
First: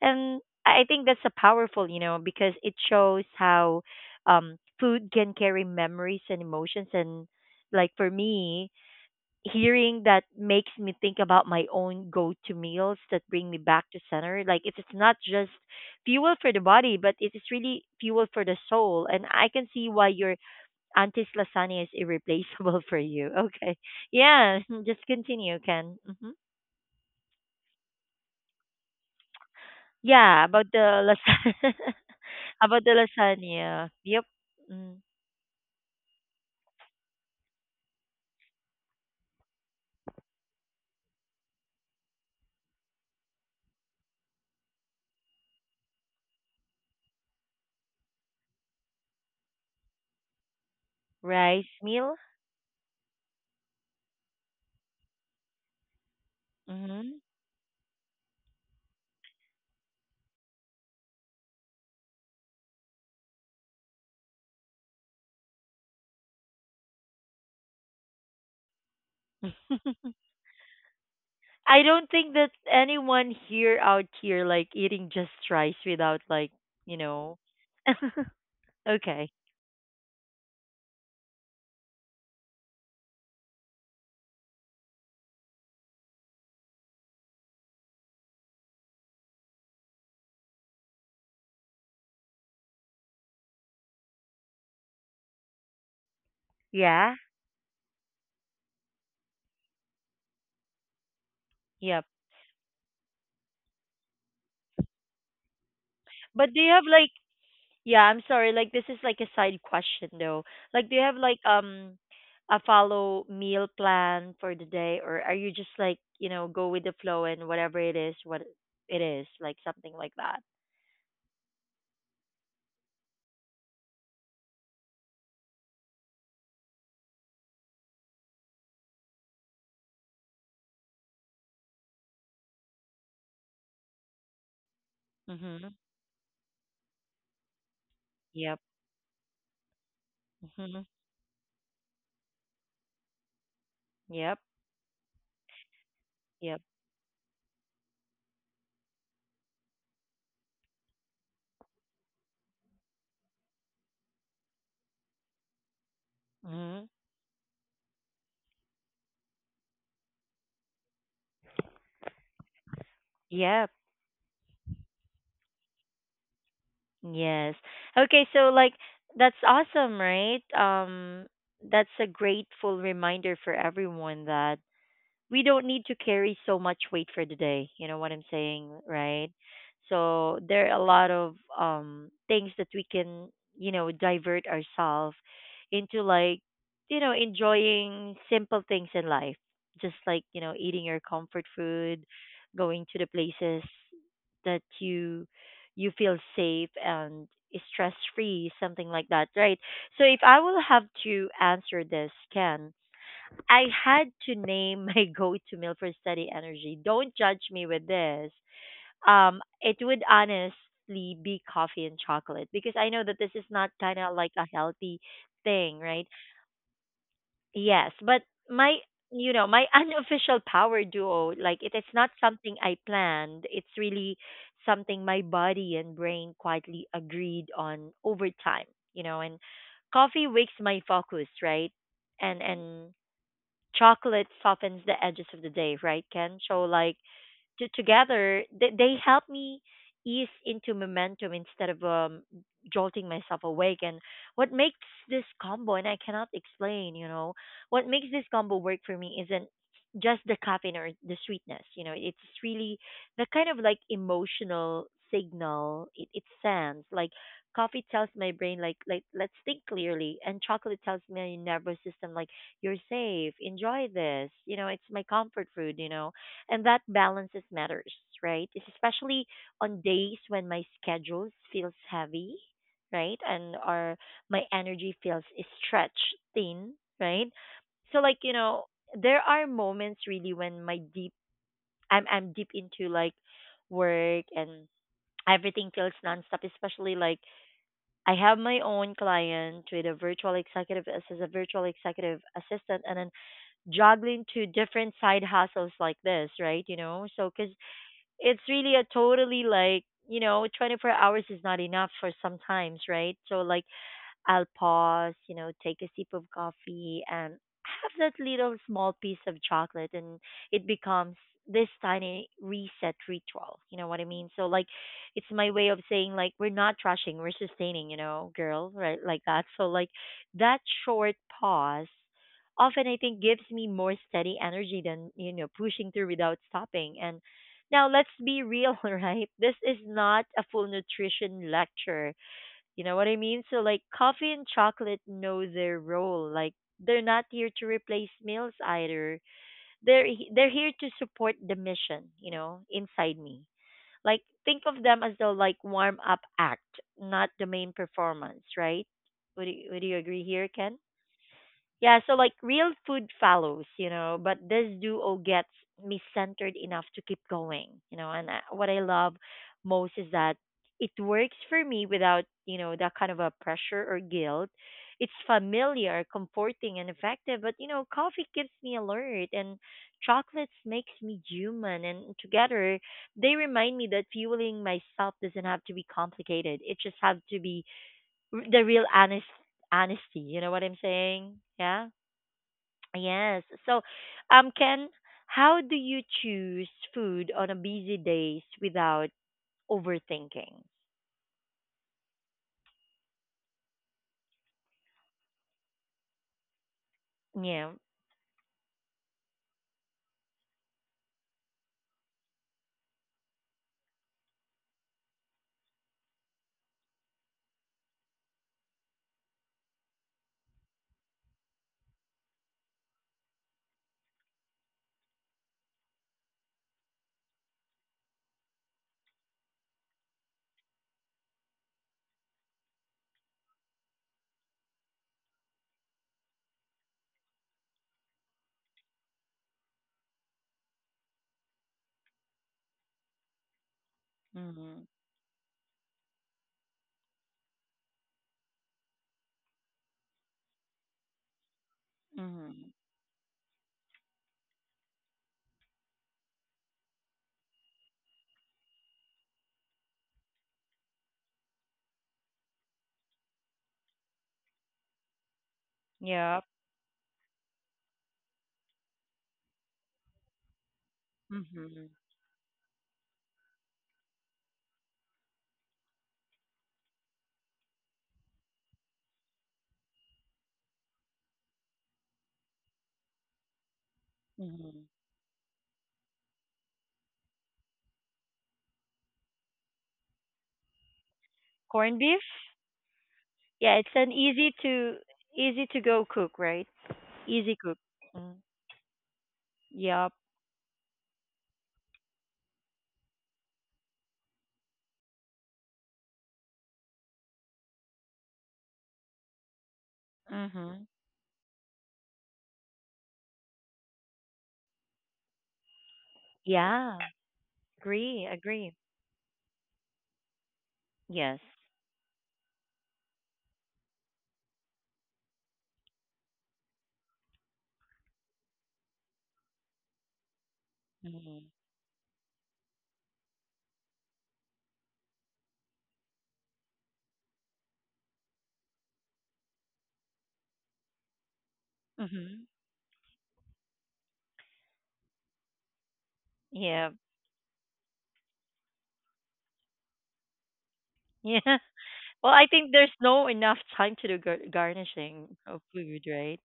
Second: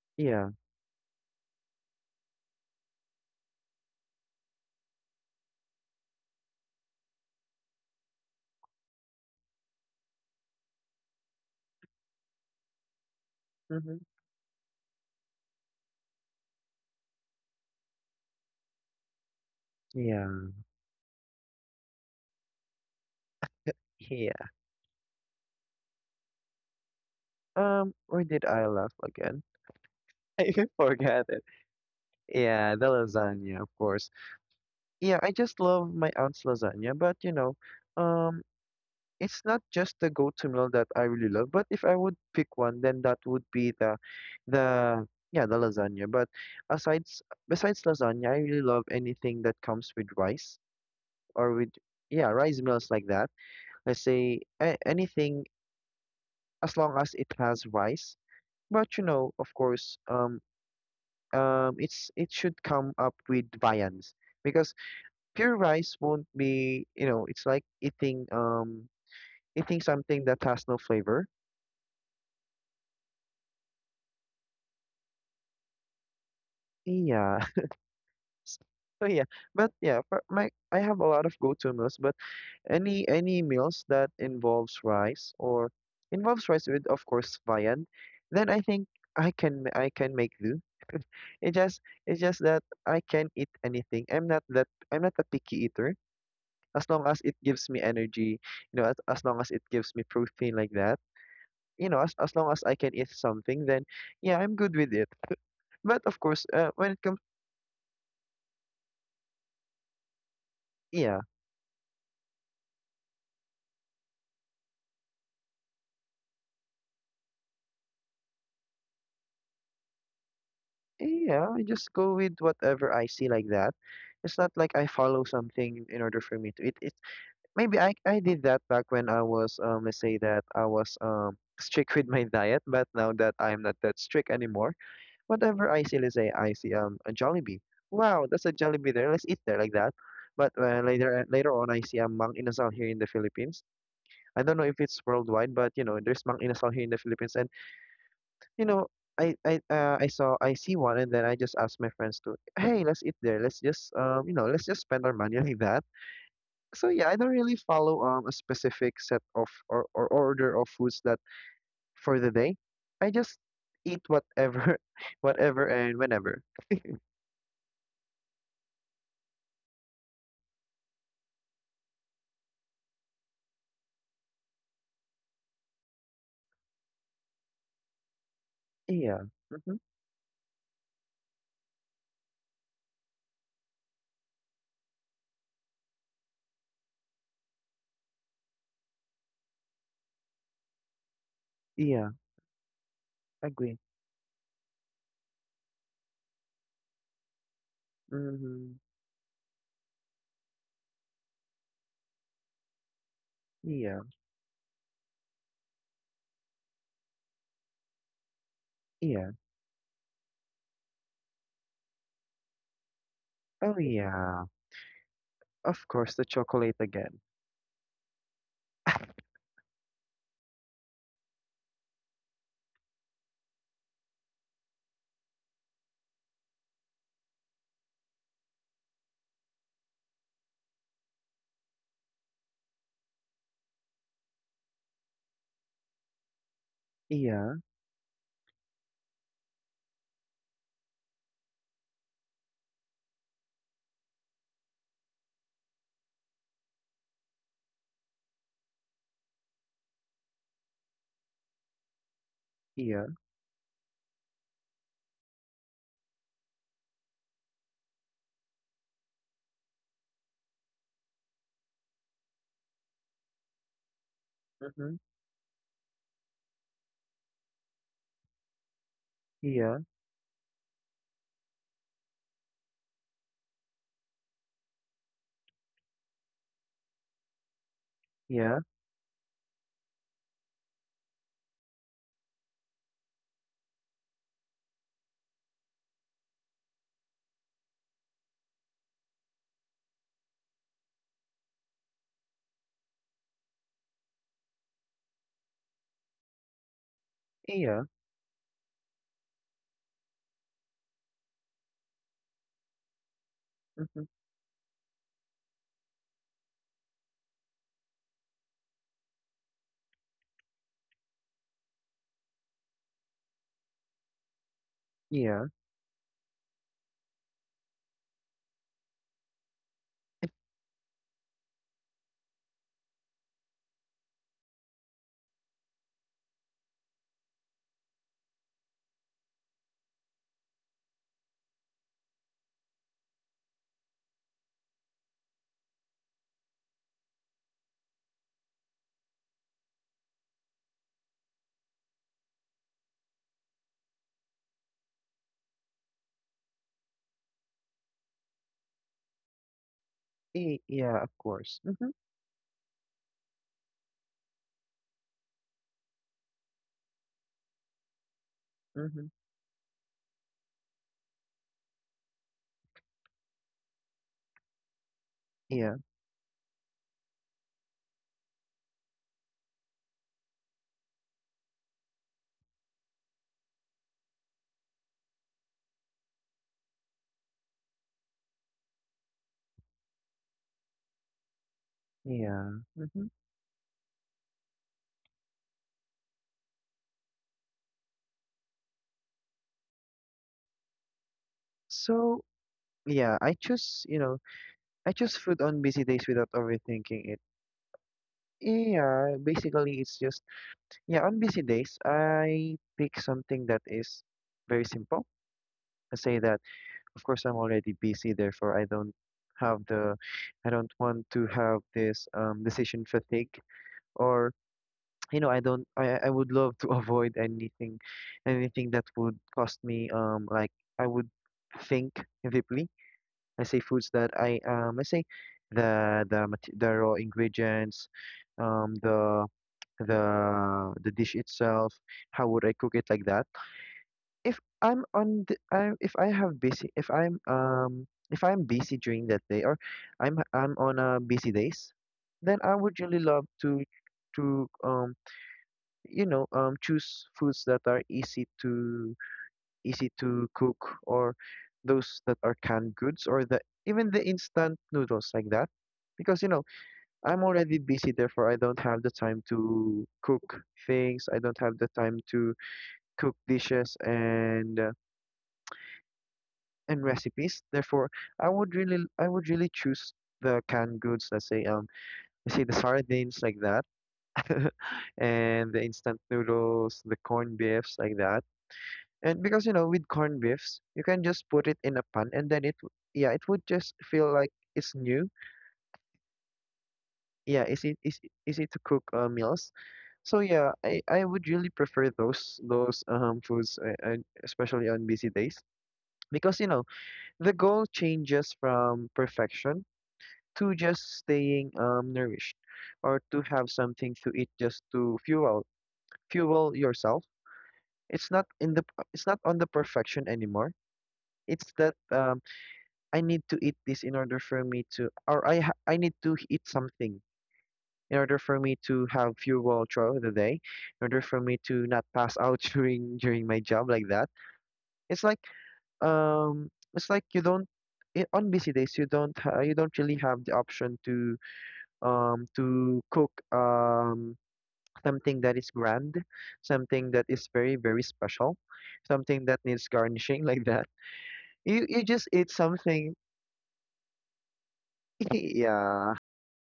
And I
yeah.
I think that's a powerful, you know, because it shows how um, food can carry memories and emotions. And like for me, hearing that makes me think about my own go-to meals that bring me back
Mm-hmm.
to center. Like it is not just fuel for the body, but it is really fuel for the soul. And I can see why
Yeah,
your auntie's lasagna is irreplaceable for you. Okay,
yeah.
yeah, just continue, Ken. Hmm.
Um, where did I laugh again? I
Yeah,
even
about the
forgot it.
lasagna,
Yeah,
about
the
the
lasagna, of
lasagna.
course.
Yep. Mm.
Yeah, I just love my aunt's lasagna, but you know, um, it's not just the go-to meal that I really love. But if I would pick one, then that would be the, the yeah, the lasagna. But asides besides lasagna, I really love anything that comes with rice or with
Rice meal.
yeah, rice meals like that. Let's say a anything as long
Mm-hmm.
as it has rice. But you know, of course, um, um, it's it should come up with viands because pure rice won't be, you know, it's like eating um eating something that has no flavor.
I don't think that anyone here out here like eating just rice without like, you know.
Yeah. So yeah,
Okay.
but yeah, for my I have a lot of go-to meals, but any any meals that involves rice or involves rice with of course viand, then I think I can ma- I can make do. It just it's just that I can eat anything. I'm not that I'm not a picky eater. As long
Yeah.
as it gives me energy, you know, as, as long as it gives me protein like that, you know,
Yep.
as, as long as I can eat something, then yeah, I'm good with it. But of course,
But do you
uh,
have
when it
like,
comes,
yeah, I'm sorry, like this is like a side question though. Like do you have
yeah,
like um a follow meal plan for the day, or are you just like, you know, go with the flow and whatever it is, what it is, like something like that?
yeah, I just go with whatever I see like that. It's not like I follow something in order for me to eat. It maybe I I did that back when I was um let's say that I was um strict with my diet, but now that I'm not that strict anymore. Whatever
Mhm.
I see, let's say, I see um a Jollibee. Wow, that's a
Yep.
Jollibee there. Let's eat there like that. But uh,
Mhm.
later uh, later on, I see a Mang Inasal here in the Philippines.
Yep.
I don't know if it's worldwide, but you know, there's Mang
Yep.
Inasal here in the Philippines, and you know, I I uh, I saw I see one, and then I just asked my friends to, hey, let's eat there. Let's just um you know, let's just spend our money like that. So
Mhm.
yeah, I don't really follow um a specific set of or, or order of foods that for the day. I just
Yep.
eat whatever, whatever and whenever.
Yes. Okay, so like that's awesome, right? Um that's a grateful reminder for everyone that we don't need to carry so much weight for the day. You know what I'm saying,
Yeah.
right? So there are a lot of um things that we can, you know, divert ourselves into, like, you know, enjoying simple things in life. Just like, you know, eating your comfort food,
Yeah,
going to the places
agree.
that you you feel safe and stress free,
Mm-hmm.
something like that, right? So if I will have to answer this, Ken, I
Yeah,
had to name my go-to meal for steady energy. Don't judge me with this.
yeah.
Um, it would honestly be coffee and chocolate, because I know that this is not
Oh,
kind of like
yeah.
a healthy thing,
Of
right?
course, the chocolate again.
Yes, but my, you know my unofficial power duo, like it is not something I planned. It's really something my body and brain quietly agreed on over time, you know. And coffee wakes my focus, right? And and chocolate softens the edges of the day, right, Ken? So like
Yeah,
to, together they, they help me ease into momentum instead of um jolting myself awake. And what makes this combo, and I cannot explain, you know, what makes this combo work for me isn't just the caffeine or the sweetness. You know, it's really
yeah.
the kind of like emotional signal it, it sends. Like coffee tells my brain like like let's think clearly, and chocolate tells my nervous system like, you're safe, enjoy this, you know, it's
Mm-hmm.
my comfort food, you know. And that balances matters, right? It's especially
Yeah,
on days when my schedule feels heavy, right? And or my energy feels stretched thin, right? So like, you
yeah,
know, there are moments really when my deep, I'm I'm deep into like work and everything feels nonstop, especially like I have my own client with a virtual executive as as a virtual executive assistant, and then juggling two different side hustles like this, right? You know, so because
yeah.
it's really a totally, like, you know, twenty-four hours is not enough for sometimes, right? So like
Mm-hmm.
I'll pause, you know, take a sip of coffee and have that little small piece of chocolate, and it becomes this tiny reset ritual. You know what I mean? So like it's
Yeah.
my way of saying like, we're not rushing, we're sustaining, you know, girl, right? Like that. So like
It,
that short pause often, I think, gives me more steady energy than, you know, pushing through without stopping. And now let's be real, right? This is not a full nutrition lecture, you know what I mean? So like coffee and chocolate know their role. Like they're not here to replace meals either. They're he- they're here to support the mission, you know, inside me. Like think of them as the, like, warm up act, not the main performance, right? Would you, would you agree here,
eh,
Ken?
yeah, of course. Mm-hmm.
Yeah, so like real food follows, you know, but this duo gets me centered enough to keep going, you know. And I, what I
Mm-hmm.
love most is that it works for me without, you know, that kind of a pressure or guilt. It's
Yeah,
familiar, comforting, and effective. But you know, coffee keeps me alert, and chocolates makes me human. And together, they remind me that fueling myself doesn't have to be complicated. It just have to be r- the real honest honesty. You know what I'm saying? Yeah.
yeah. Mm-hmm.
Yes. So, um, Ken, how do you choose food on a busy days without overthinking?
So, yeah, I choose, you know, I choose food on busy days without overthinking it.
Yeah.
Yeah, basically, it's just, yeah, on busy days, I pick something that is very simple. I say that. Of course I'm already busy, therefore I don't have the I don't want to have this um decision fatigue or you know I don't I I would love to avoid anything anything that would cost me um like I would think deeply. I say foods that I um I say the the mat- the raw ingredients um the the the dish itself, how would I cook it like that? If I'm
Mhm.
on the, I, if I have busy if I'm um if I'm busy during that day or I'm I'm on a busy days, then I
Mhm.
would really love to to um you know um choose foods that are easy to easy to cook or those that are canned goods or the even the instant noodles like that because you know
Yep.
I'm already busy, therefore I don't have the time to cook things, I don't have the
Mhm.
time to cook dishes and and recipes. Therefore, I would really I would really choose the canned goods, let's say um let's say the sardines like that
Mhm.
and the instant noodles, the corned beefs like that. And because you know with corned beefs, you can just put it in a
Corned
pan
beef?
and then it w- yeah, it would just
Yeah, it's an
feel like
easy
it's
to
new.
easy to go cook, right?
Yeah,
Easy
is
cook.
it is
Mm.
easy to cook uh, meals.
Yep.
So yeah, I I would really prefer those those um foods uh, and especially on busy days because you know the goal changes from perfection to just
Mhm.
staying um, nourished or to have something to eat just to fuel fuel
Yeah.
yourself. It's
Agree.
not in the
Agree.
it's not on the perfection anymore.
Yes.
It's that um, I need to eat this in order for me to or I ha- I need to eat something in order for me to have fuel throughout the day, in order for me
Mhm.
to not pass out during during my job like that. It's like um it's like you don't i- on busy days you don't ha- you don't really have the option to um,
Mhm.
to cook um, something that is grand,
Yeah.
something that is very, very special, something that needs garnishing like that.
Yeah.
You you just eat
Well, I think there's
something.
no enough time to do gar- garnishing of
Yeah,
food, right?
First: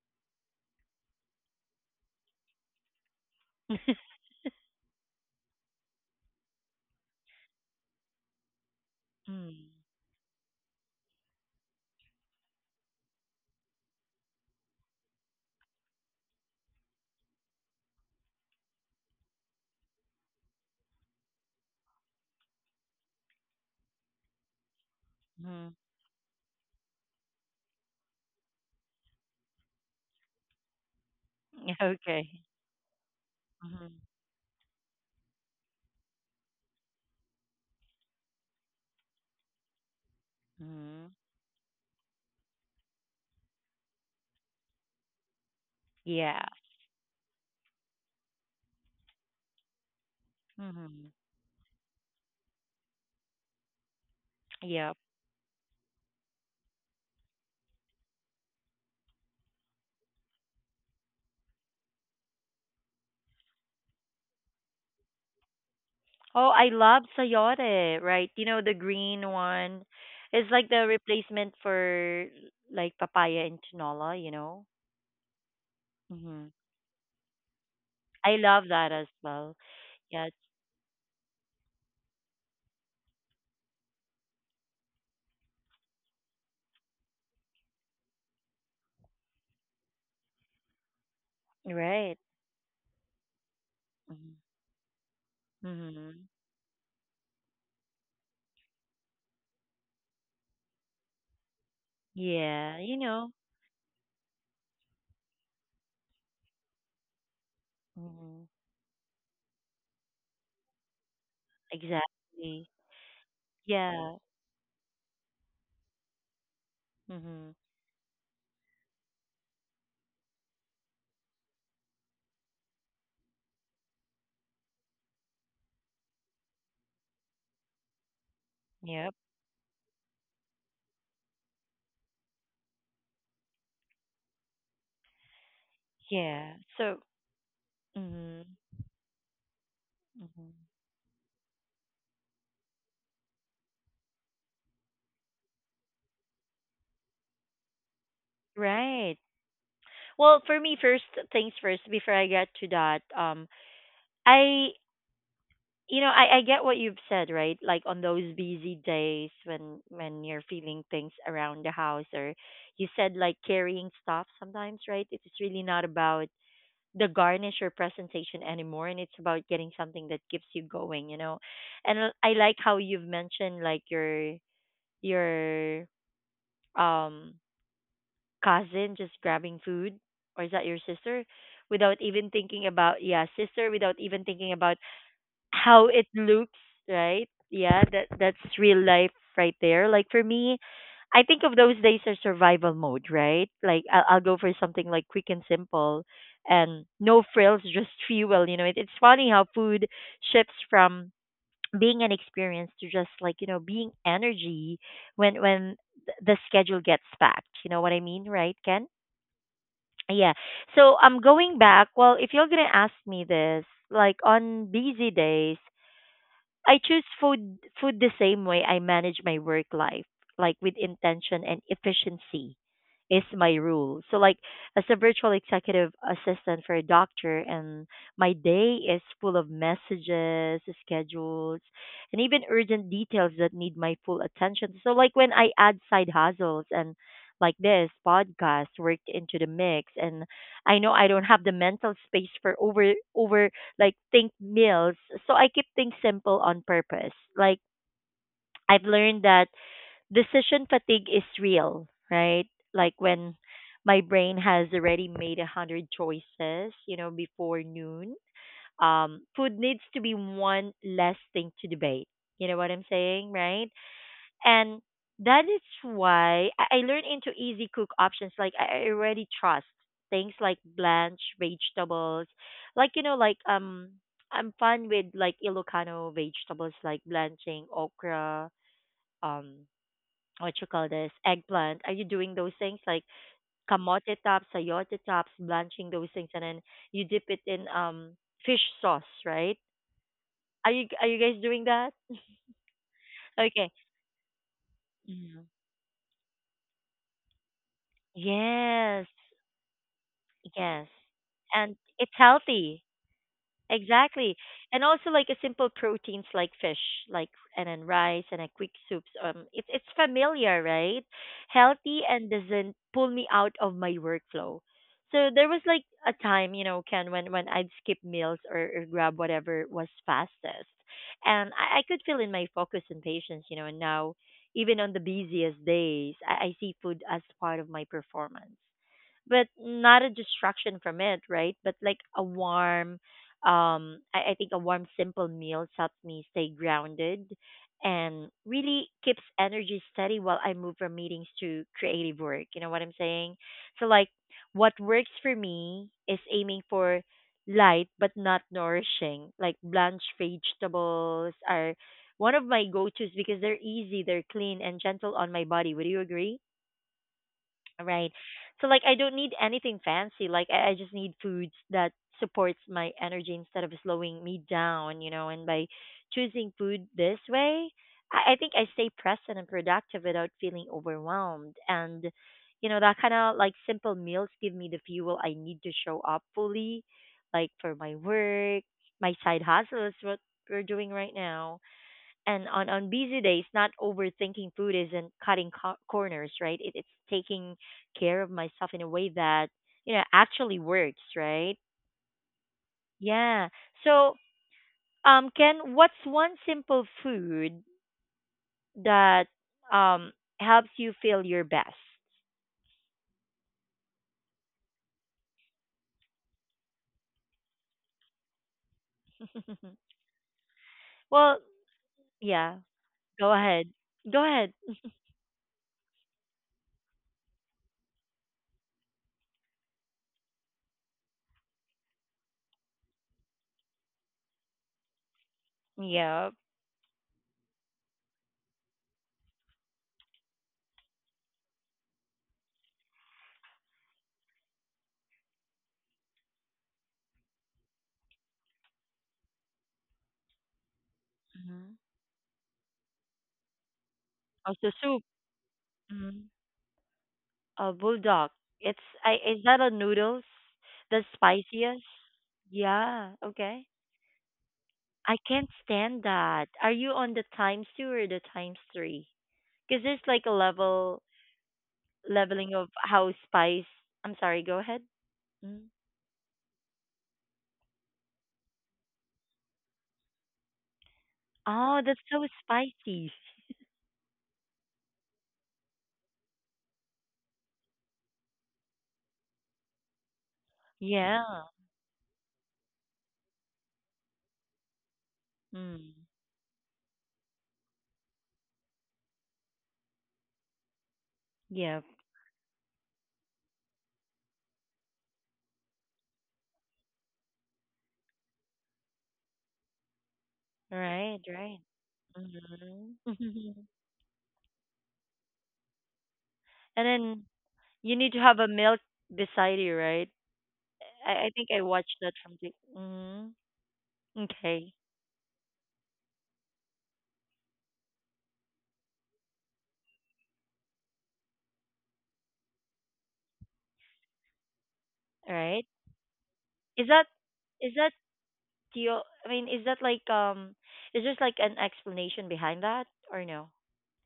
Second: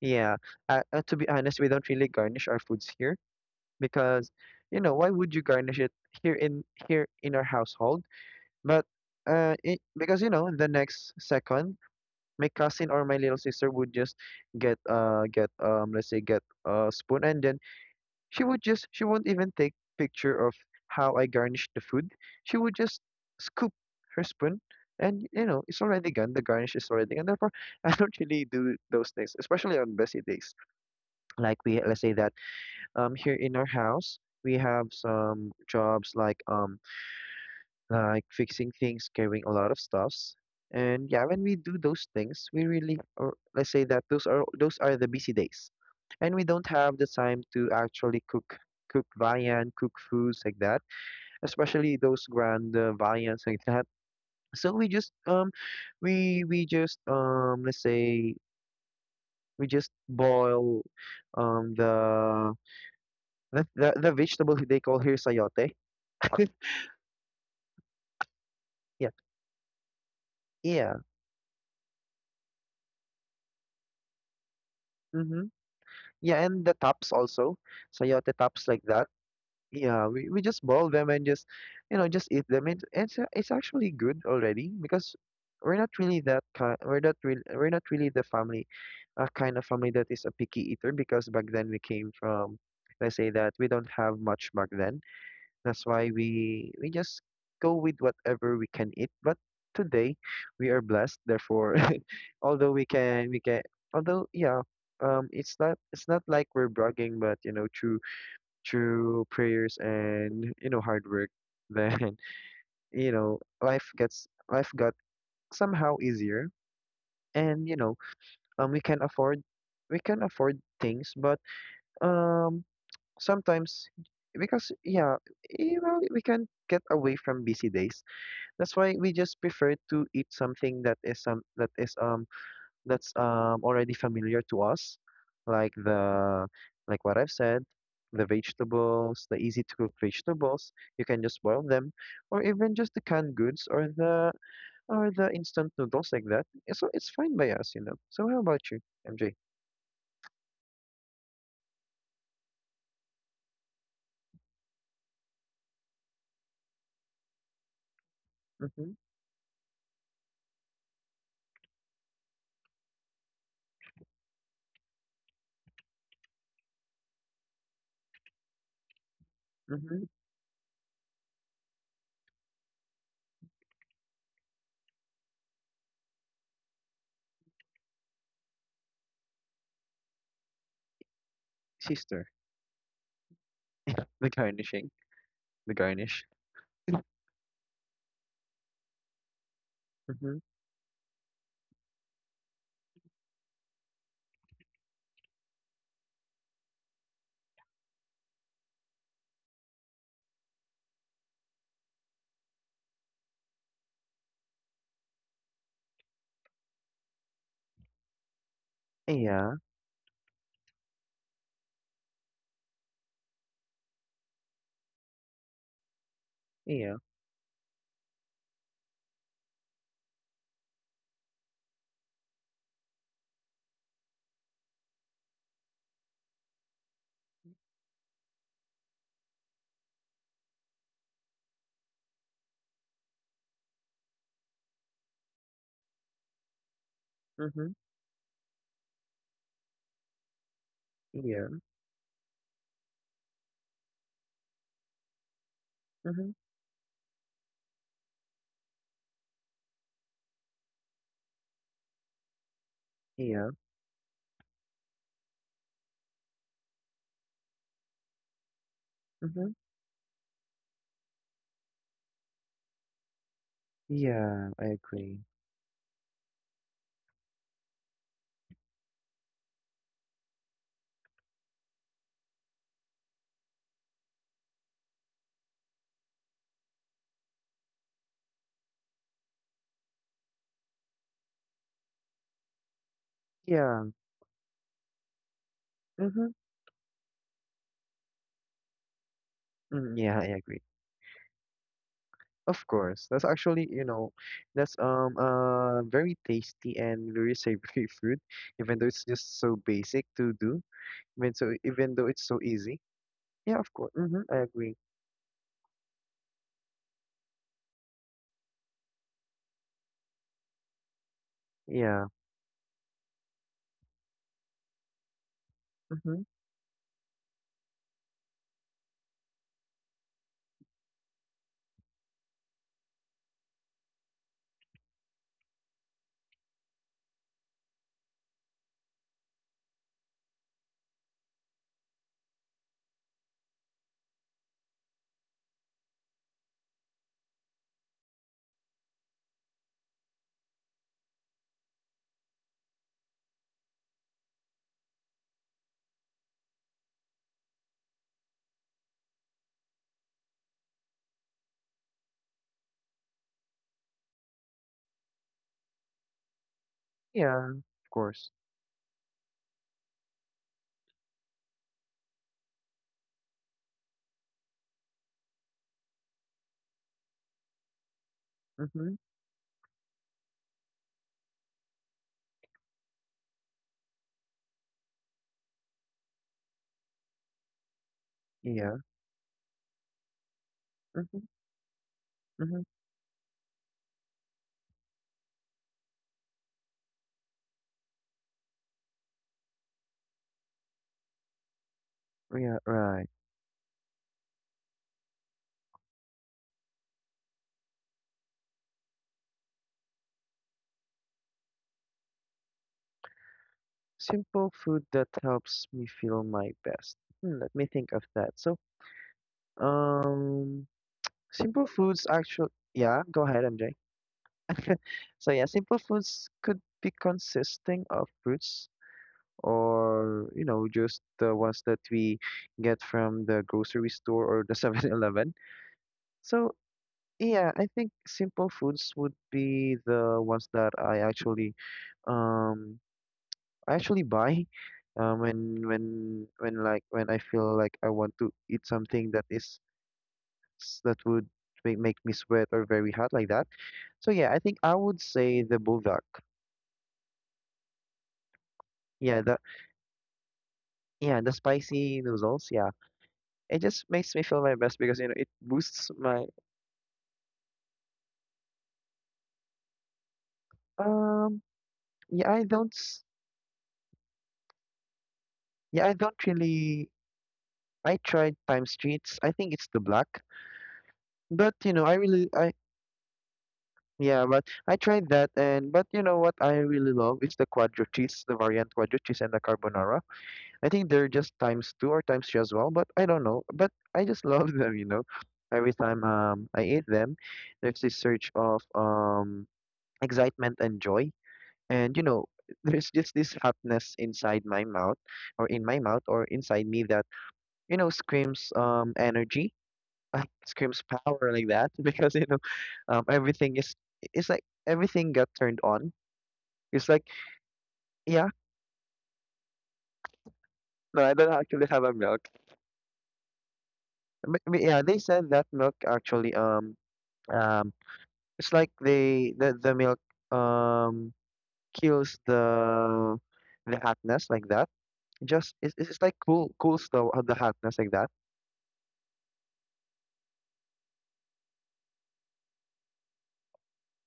yeah. Uh, uh, to be honest, we don't really garnish our foods here because, you know, why would you garnish it here in here in our household? But uh,
Mm.
it, because you know, the next second, my cousin or my little sister would just get uh get um let's say get a spoon and then She would just she won't even take picture of how I garnish the food. She would just scoop her spoon and, you know,
Mm.
it's already gone. The garnish is already gone. Therefore, I don't really do those things, especially on busy days. Like we let's say
Okay.
that um here in our
Mm-hmm.
house we have some jobs like um like fixing things, carrying a lot of stuffs. And
Mm-hmm.
yeah, when we do those things, we really, or let's say that those are those are the busy days, and we
Yeah.
don't have the time to actually cook cook viand, cook foods like that,
Mm-hmm.
especially those grand uh, viands like that. So we
Yep.
just um we we just um let's say we just boil um the the the, the vegetable they call here sayote.
Oh, I love sayote, right? You know, the
Yeah,
green one. It's like the
yeah.
replacement for like papaya and tinola, you know?
Mhm. Yeah,
Mm-hmm.
and the tops also, sayote
I
tops
love
like
that
that.
as well.
Yeah, we,
Yeah,
we
it's-
just boil them and just, you know, just eat them. It, it's a- it's actually good already because we're not really that kind. We're not really we're not really the family, a kind of family that is a picky eater because back then we came
right.
from, let's say that we don't have
Mm-hmm.
much back then. That's why
Mm-hmm.
we we just go with whatever we can eat. But today we are blessed. Therefore, although
Yeah,
we
you
can
know.
we can although yeah, um, it's not it's not like we're bragging, but, you know, through
Mm-hmm.
through prayers and, you know, hard work, then
Exactly.
you know life
Yeah.
gets life got somehow easier,
Mm-hmm.
and, you know, um we can afford we can afford things, but um sometimes, because yeah, eh, well we can get away from busy days. That's why we
Yep.
just prefer to eat something that is um that is um that's um already familiar to us, like the
Yeah. So,
like what I've said, the
mm-hmm.
vegetables, the easy to cook
Mm-hmm.
vegetables. You can just boil them, or even just the canned goods or the or the instant noodles like that. eh, So it's fine by us, you know. So how about you,
Right.
M J?
Well, for me, first things first, before I get to that, um, I, you know, I, I get what you've said, right? Like on those busy
Mm-hmm.
days when when you're feeling things around the house, or you said like carrying stuff sometimes, right? It's really not about the garnish or presentation anymore, and it's about getting
Mm-hmm.
something that keeps you going, you know. And I I like how you've mentioned like your your um cousin just grabbing food, or is that your sister, without even
Sister,
thinking about, yeah, sister, without even
the
thinking about
garnishing, the
how it
garnish.
looks, right? Yeah, that that's real life right there. Like for
Mm-hmm.
me, I think of those days as survival mode, right? Like i'll, I'll go for something like quick and simple and no frills, just fuel. You know, it, it's funny how food shifts from being an experience to just, like, you know, being energy when when th- the schedule gets packed. You know what I mean, right, Ken?
Yeah.
Yeah, so I'm going back. Well, if you're going to ask me this, like, on busy days I
Yeah.
choose food food the same way I manage my work life, like with intention and efficiency is my rule. So like, as a virtual executive assistant for a doctor, and my day is full of messages, schedules, and even urgent details that need my full attention. So like when I add side hustles and like
Mm-hmm.
this podcast worked into the mix, and I know I don't have
Yeah.
the mental space for over over like think meals. So I keep things
Mm-hmm.
simple on purpose. Like I've learned that decision fatigue is real, right? Like when
Yeah.
my brain has already made a hundred choices, you know, before noon. Um,
Mm-hmm.
food needs to be one less thing to debate. You know what I'm saying, right?
Yeah, I
And
agree.
that is why I, I learn into easy cook options. Like I I already trust things like blanched vegetables, like, you know, like, um, I'm fun with like Ilocano vegetables, like blanching okra, um, what you call this, eggplant. Are you doing those things like
Yeah.
kamote tops, sayote tops, blanching those things,
Mm-hmm.
and then you dip it in um fish sauce, right?
Mm, yeah, I agree.
Are you, are you guys doing that?
Of course. That's actually,
Okay.
you know, that's um
Mhm.
uh very tasty and very savory food, even though it's
Yes.
just so basic to do.
Yes.
Even so,
And
even though
it's
it's so easy.
healthy.
Yeah, of course. Mm-hmm.
Exactly.
I agree.
And also like a simple proteins like fish, like, and then rice and a quick soups. Um it's it's familiar, right? Healthy
Yeah.
and doesn't pull me out of my workflow. So there was like a
Mm-hmm.
time, you know, Ken, when, when I'd skip meals, or, or grab whatever was fastest. And I, I could feel in my focus and patience, you know, and now even on the busiest days, I, I see food as part of my performance but not a distraction from it, right? But like a warm, um, I, I think a warm, simple meal helps me stay grounded and really keeps energy steady while I move from meetings to creative work. You know what I'm saying? So, like, what works for me is aiming for light but not nourishing. Like, blanched vegetables are one of my go tos because they're easy, they're clean, and gentle on my body. Would you agree?
Yeah, of
Right.
course.
So like I don't need anything fancy. Like I, I just need foods that supports my energy instead of slowing me down, you know, and by choosing food this way, I, I think I stay
Mm-hmm.
present and productive without feeling overwhelmed. And you know, that kind of like simple meals give me the fuel I need to show up fully, like for my work,
Yeah.
my side hustles, what we're doing right
Mm-hmm.
now, and
Mm-hmm.
on on busy days not overthinking food isn't cutting co- corners, right? It, it's taking care of myself in a way that you know actually works, right?
Yeah, right.
Yeah. So um Ken, what's one simple food that um helps you feel your best?
Simple food that helps me feel my best. Hmm, let me think of that. So, um.
Well,
Simple foods actually,
yeah,
yeah, go
go
ahead,
ahead.
M J.
Go ahead.
So yeah, simple foods could be consisting of fruits or, you know, just the ones that we get from the grocery store or the Seven Eleven.
Yeah.
So yeah, I think simple foods would be the ones that I actually um I actually buy um when when when like when I feel like I want to eat something that is that would
Hmm.
make, make me sweat or very hot like that. So yeah, I think
Also
I would
soup.
say the buldak.
Mhm. Uh, bulldog. It's I.
Yeah, the
Is that a noodles? The
yeah, the
spiciest.
spicy noodles, yeah.
Yeah.
It
Okay.
just makes me feel my best because you know
I
it
can't
boosts
stand
my
that. Are you on the times two or the times three? Because there's like a level
um yeah, I
leveling of
don't s-
how spice. I'm sorry. Go ahead. Mm.
yeah, I don't really I tried Time Streets. I think it's the black. But you
Oh,
know, I
that's so
really I
spicy.
yeah, but I tried that, and but you know what I really love is the quadro cheese, the variant quadro cheese and the carbonara. I think they're
Yeah.
just times two or times three as well, but I don't know. But I just love them, you know. Every
Mm.
time um I eat them, there's this surge of um excitement and joy,
Yeah.
and you know, there's just this hotness inside my mouth, or in my mouth, or inside me that you know screams um energy, uh, screams
Right.
power like
Right.
that because you know, um
Hmm.
everything is it's like everything got turned on.
And
It's like
then you need to
yeah,
have a milk beside you, right?
no,
I,
I
I
don't
think I
actually have a
watched that
milk.
from the. Hmm.
But, but
Okay.
yeah, they said that milk actually um Um, it's like they the the milk um kills the the hotness like that.
All
Just
right.
it's it's it's like cool cools
Is
the
that
the hotness
is
like
that
that.
do you, I mean, is that like um is there like an explanation behind that or no?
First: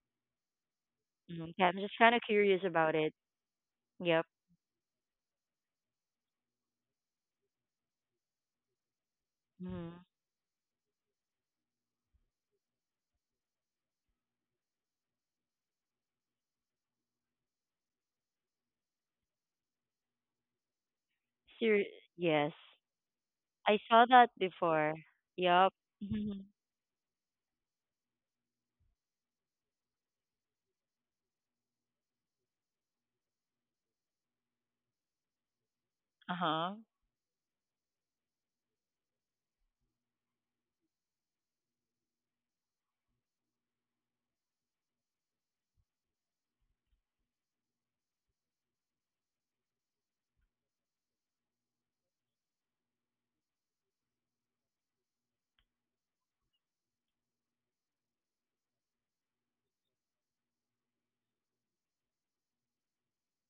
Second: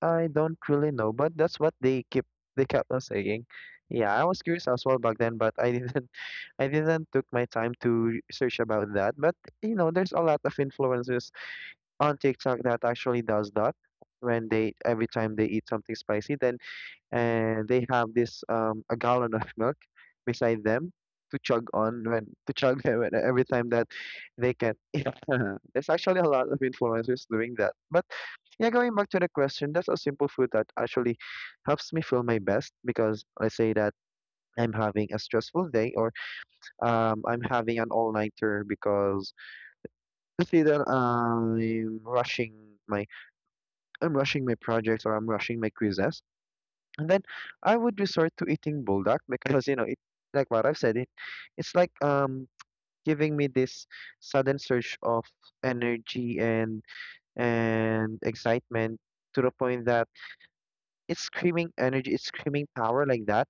I don't really know, but
Mhm.
that's
Okay,
what
I'm just
they
kind of
keep
curious
they kept
about
on
it.
saying. Yeah, I
Yep.
was curious as well back then, but I didn't I didn't took my time to search about that. But you know,
Hmm.
there's a lot of influencers on TikTok that actually does that when they every time they eat something spicy, then and they have this um a gallon of milk beside them to chug
Ser-
on when
yes.
to chug them when- every time
I
that
saw that
they can.
before.
Yeah,
Yep.
there's actually a
Mhm.
lot of influencers doing that. But yeah, going back to the question, that's a simple food that actually helps me feel my best because I say that I'm having a stressful day or
Uh-huh.
um, I'm having an all-nighter because let's that I'm rushing my I'm rushing my projects or I'm rushing my quizzes. And then I would resort to eating buldak because, you know, it like what I've said, it it's like um giving me this sudden surge of energy and and excitement to the point that it's screaming energy, it's screaming power like that.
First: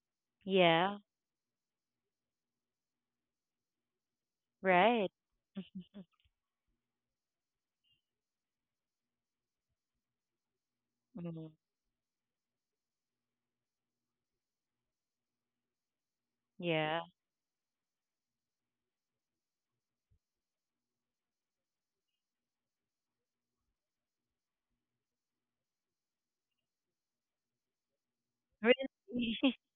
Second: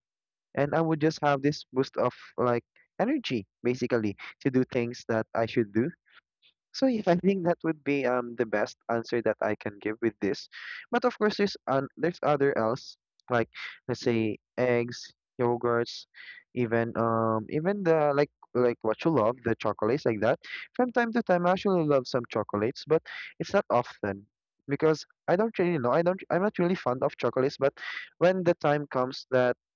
And I
Yeah.
would just have this boost of like energy basically to do things
Right.
that I should do. So yes, I think that would be um the best answer that I can give with this. But of course,
Hmm.
there's un there's other else like let's say eggs, yogurts, even
Yeah.
um even the like like what you love, the chocolates like that. From time to time, I actually love some chocolates, but it's not often because I don't really know. I don't. I'm not really fond of chocolates. But when the time comes
Really?
that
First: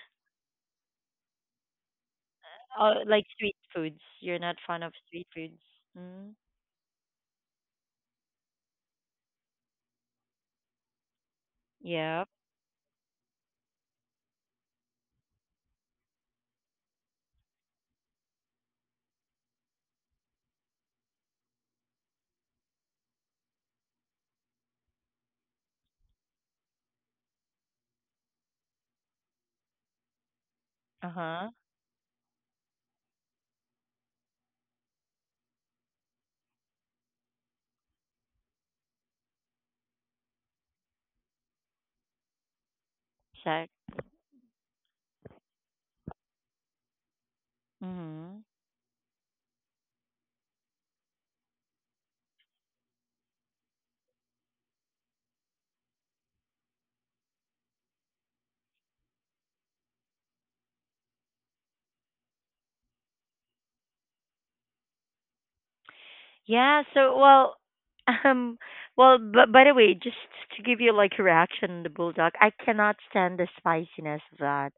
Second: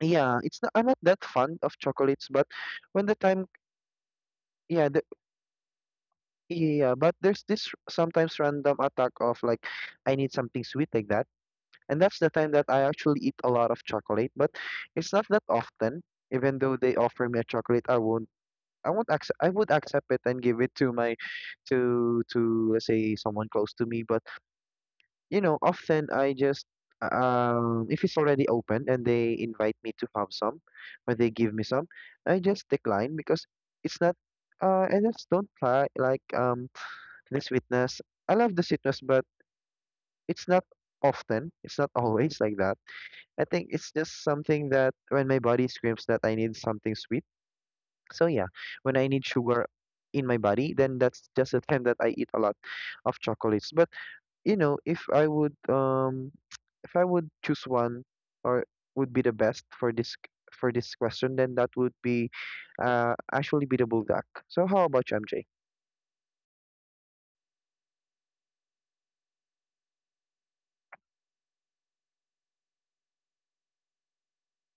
yeah, it's not. I'm not that fond of chocolates. But
Oh,
when the
like
time
street foods. You're not fond
yeah,
of
the
street foods. Mm-hmm.
yeah, but there's this r- sometimes random attack of like, I need something sweet like that. And that's
Yep.
the time that I actually eat a lot of chocolate, but it's not that often. Even though they offer me a chocolate, I won't I won't accept I would accept it and give it to my to to let's say someone close to me. But you know, often I just um if it's already open and they invite me to have some or they
Uh-huh.
give me some, I just decline because it's not uh I just don't like like um the sweetness. I love the citrus, but it's not often. It's not always like that. I
Check.
think it's just something that when my body screams that I need something sweet. So
Mm-hmm.
yeah, when I need sugar in my body, then that's just the time that I eat a lot of chocolates. But you know, if I would um if I would choose one or would be the best for this for this question, then that would be uh actually be the bulldog. So how about you, M J?
Yeah, so well, um, well, but by the way, just to give you like a reaction on the bulldog, I cannot stand the spiciness of that.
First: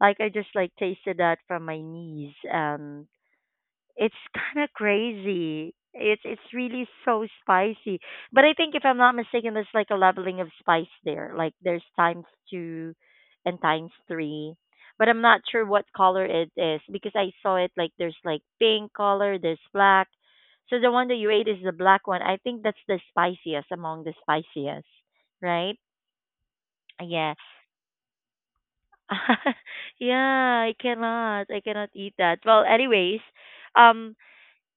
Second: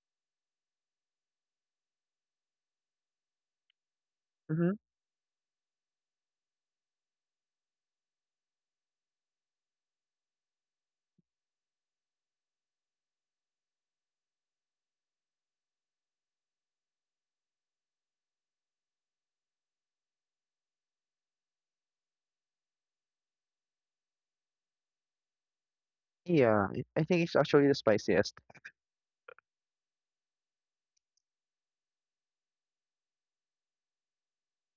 Like I just like tasted that from my niece, and it's kind
Mm-hmm.
of crazy. It's it's really so spicy. But I think if I'm not mistaken, there's like a leveling of spice there. Like there's times two and times three. But I'm not sure what color it is because I saw it like there's like pink color, there's black. So the one that you ate is the black one. I think that's the spiciest among the spiciest, right?
Yeah, I I think
Yeah.
it's actually the spiciest.
Yeah, I cannot. I cannot eat that. Well, anyways, um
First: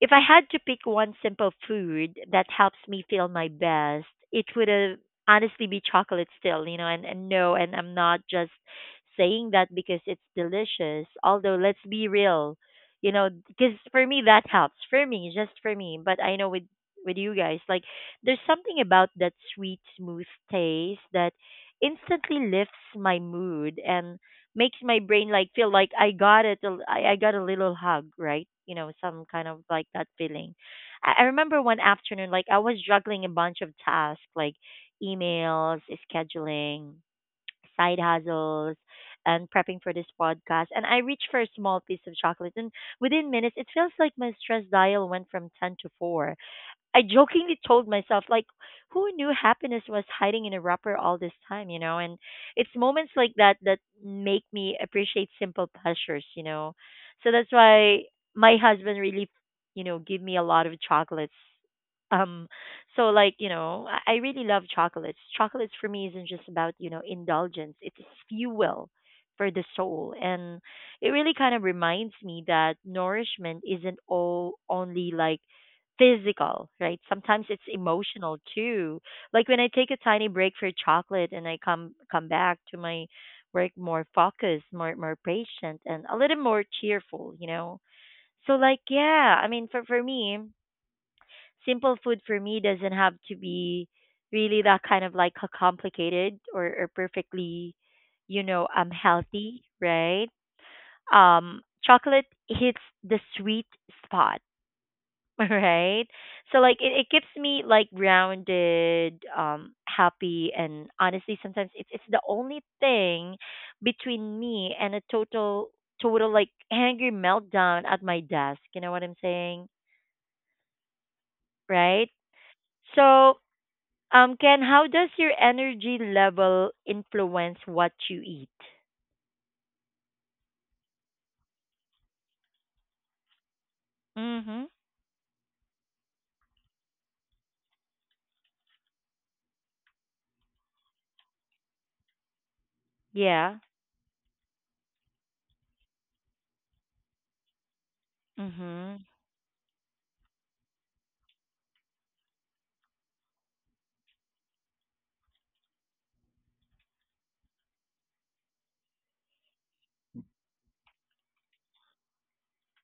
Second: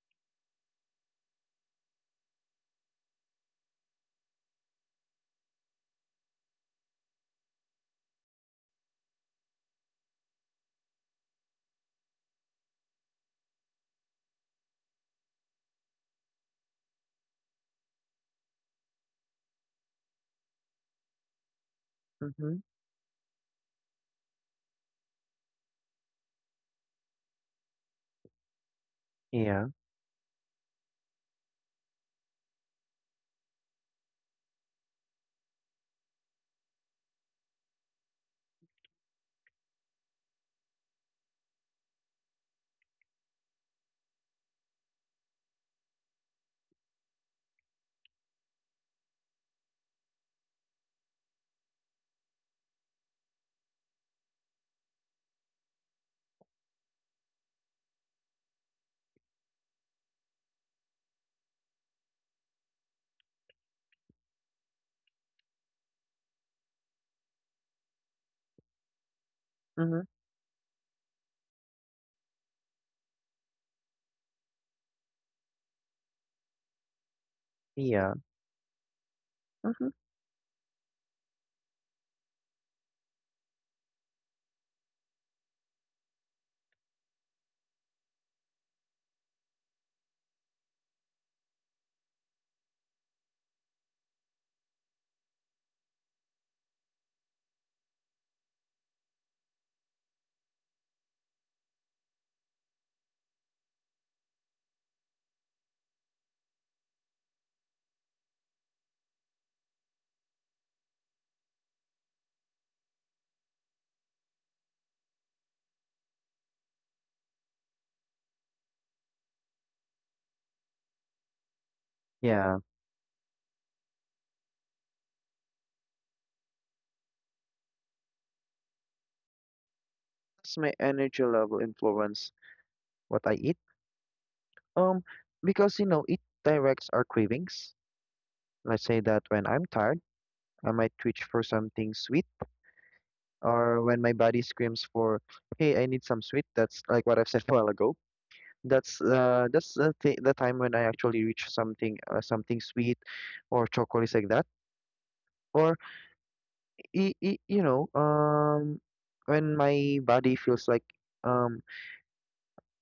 if I had to pick one simple food that helps me feel my best, it would have honestly be chocolate still, you know, and, and no, and I'm not just saying that because it's delicious. Although let's be real, you know, because for me that helps. For me, just for me. But I know with with you guys, like there's something about that sweet, smooth taste that instantly
Mm-hmm.
lifts my mood and makes my brain like feel like I got it. a- I, I got a little hug, right? You know, some kind of
Yeah.
like that feeling. I, I remember one afternoon, like I was juggling a bunch of tasks, like emails, scheduling, side hustles, and prepping for this podcast. And I reached for a small piece of chocolate, and within minutes, it feels like my stress dial went from ten to four. I jokingly told myself, like, who knew happiness was hiding in a wrapper all this time, you know? And it's moments like that that make me appreciate simple pleasures, you know? So that's why my husband really, you know, give me a lot of chocolates. Um, so like, you know, I, I really love chocolates. Chocolates for me isn't just about, you know, indulgence. It's fuel for the
Mm-hmm.
soul. And it really kind of reminds me that nourishment isn't all only like physical, right? Sometimes it's
Yeah.
emotional too. Like when I
Mm-hmm.
take a tiny break for chocolate and I come come back to my work more focused, more more patient and a little more cheerful, you know. So like yeah, I mean for for me, simple food for me doesn't have to be really that kind of like a complicated or, or perfectly, you know, um healthy, right? Um chocolate hits the sweet spot. Right. So like it, it keeps me like grounded, um happy, and honestly sometimes it's it's the only thing between me and a total total like angry meltdown at my desk, you know what I'm saying? Right.
Yeah.
So um Ken, how does your energy level influence what you eat?
Does my energy level influence what I eat?
Mhm.
Um, because you know, it directs our cravings. Let's say that when I'm tired, I might reach for something sweet,
Yeah.
or when my body screams for, "Hey, I need some sweet." That's like what I've said a while ago. That's
Mhm.
uh, that's the th the time when I actually reach something uh, something sweet, or chocolates like that. Or I I you know, um, when my body feels like um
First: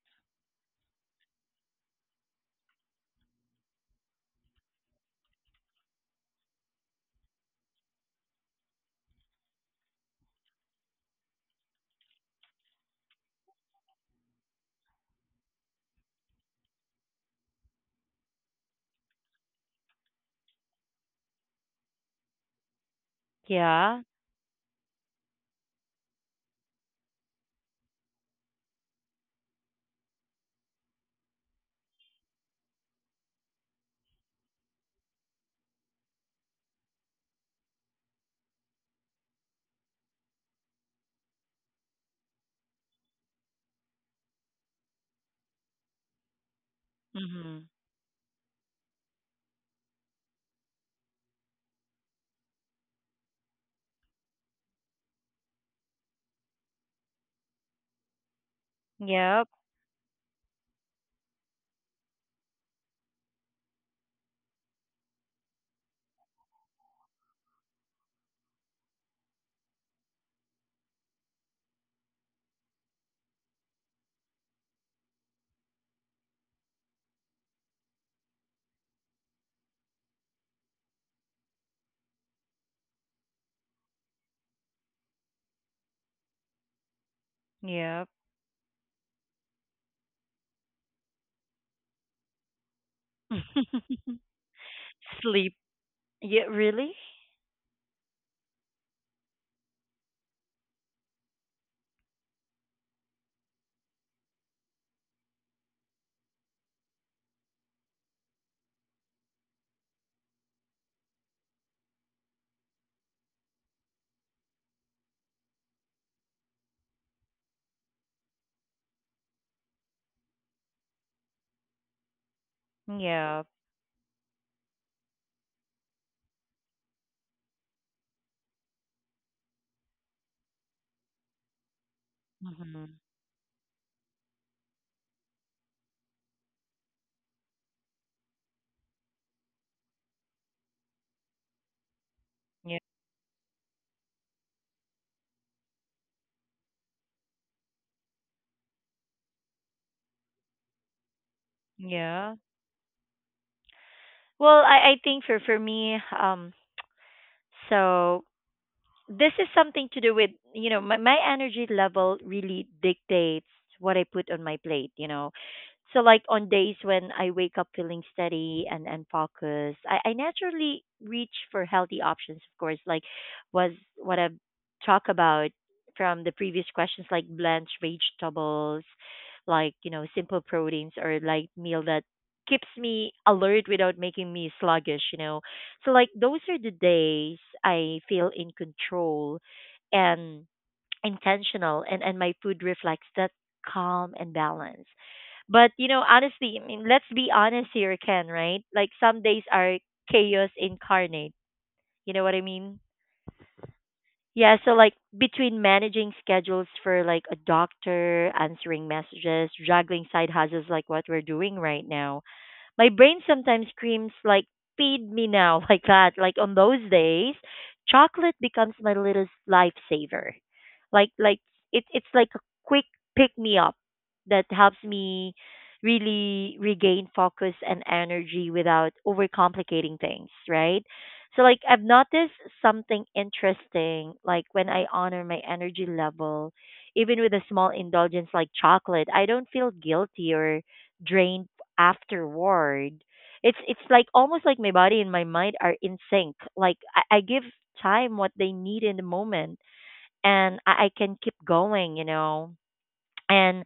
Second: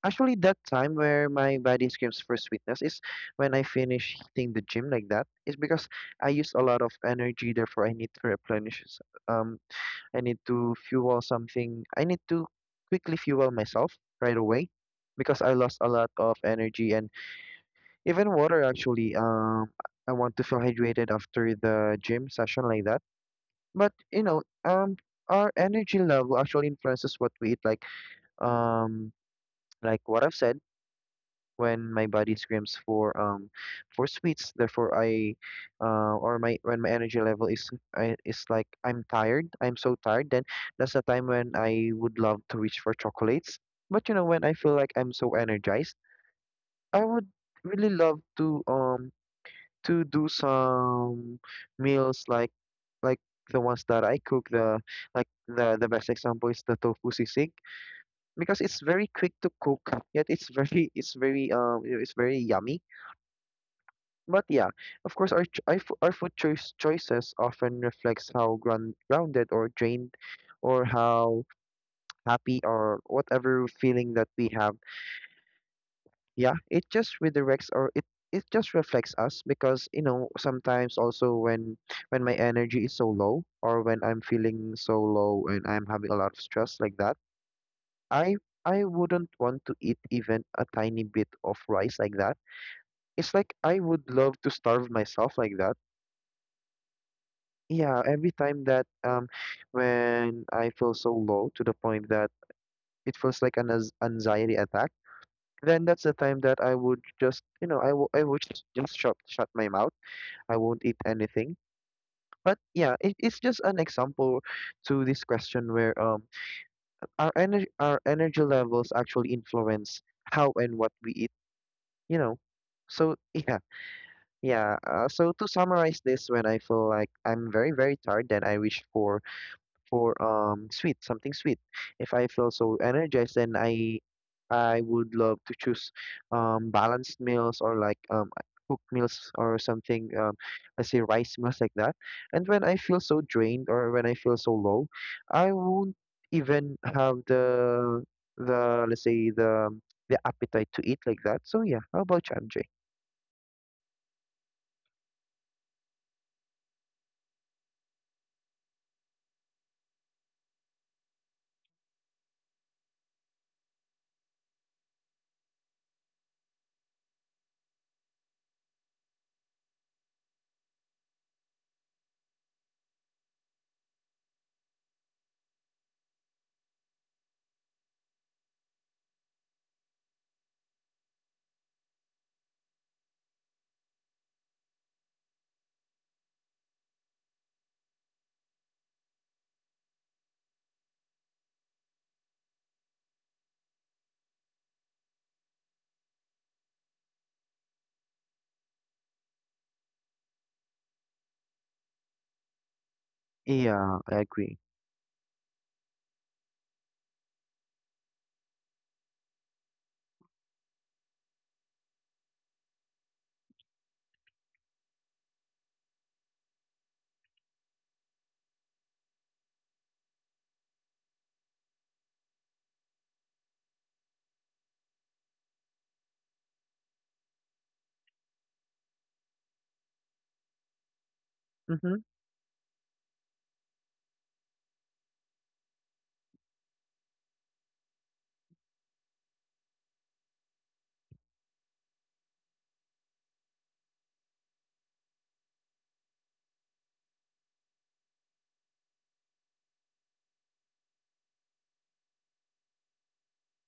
actually, that time where my body screams for sweetness is when I finish hitting the gym like that. It's because I use a lot of energy, therefore I need to replenish. s- Um, I need to fuel something. I need to quickly fuel myself right away because I lost a lot of energy and even water actually. Um, I want to feel hydrated after the gym session like that. But
Yeah.
you know, um, our energy level actually influences what we eat. Like, um, like what I've said when my body screams for um for sweets. Therefore, I uh or my when my energy level is I is like I'm tired. I'm so tired. Then that's the time when I would love to reach for chocolates. But you know, when I feel like I'm so energized, I would
Mhm.
really love to um to do some meals like like the ones that I cook. The like the the best example is the tofu sisig because it's very quick
Yep.
to cook, yet it's very it's very um you know, it's very yummy. But yeah, of course, our ch- our fo- our food choice choices often reflects how ground, grounded or drained, or how happy or whatever feeling that we have. Yeah, it just redirects or it it just reflects us because you know sometimes also when when my energy is so low or when I'm feeling so low and I'm having a lot of stress like that,
Yep.
I I wouldn't want to eat even a tiny bit of rice like that. It's like I would love to starve myself like
Sleep.
that.
Yeah, really.
Yeah, every time that um when I feel so low to the point that it feels like an ans- anxiety attack, then that's the time that I would just, you know, I will I would just just shut shut my mouth. I won't eat anything. But yeah, it, it's just an example to this question where um our energy our energy levels actually influence how and what we eat, you know. So
Yeah.
yeah, yeah. Uh, so to summarize this, when I feel like I'm very, very tired, then I wish for for um sweet, something sweet. If I feel so
Mm-hmm.
energized, then I I would love to choose um balanced meals or like um cooked meals or something um let's say rice meals like that. And when I
Yeah.
feel so drained or when I feel so low, I won't even have the the let's say the the appetite to eat like that. So yeah, how about
Yeah.
you, M J?
Well, I I think for for me, um, so this is something to do with, you know, my, my energy level really dictates what I put on my plate, you know. So like on days when I wake up feeling steady and and focused, i, I naturally reach for healthy options, of course, like was what I've talked about from the previous questions, like blanched vegetables, like, you know, simple proteins or like meal that keeps me alert without making me sluggish, you know. So like those are the days I feel in control and intentional, and and my food reflects that calm and balance. But you know, honestly, I mean, let's be honest here, Ken, right? Like some days are chaos incarnate. You know what I mean?
Yeah, I
Yeah,
agree.
so like between managing schedules for like a doctor, answering messages, juggling side hustles like what we're doing right now, my brain sometimes screams like feed me now like that. Like on those days, chocolate becomes my little lifesaver. Like like it it's like a quick pick me up that helps me really regain focus and energy without overcomplicating things, right? So like I've
Mm-hmm.
noticed something interesting, like when I honor my energy level even with a small indulgence like chocolate, I don't feel guilty or drained afterward. It's it's like almost like my body and my mind are in sync. Like i, I give time what they need in the moment, and I, I can keep going, you know. And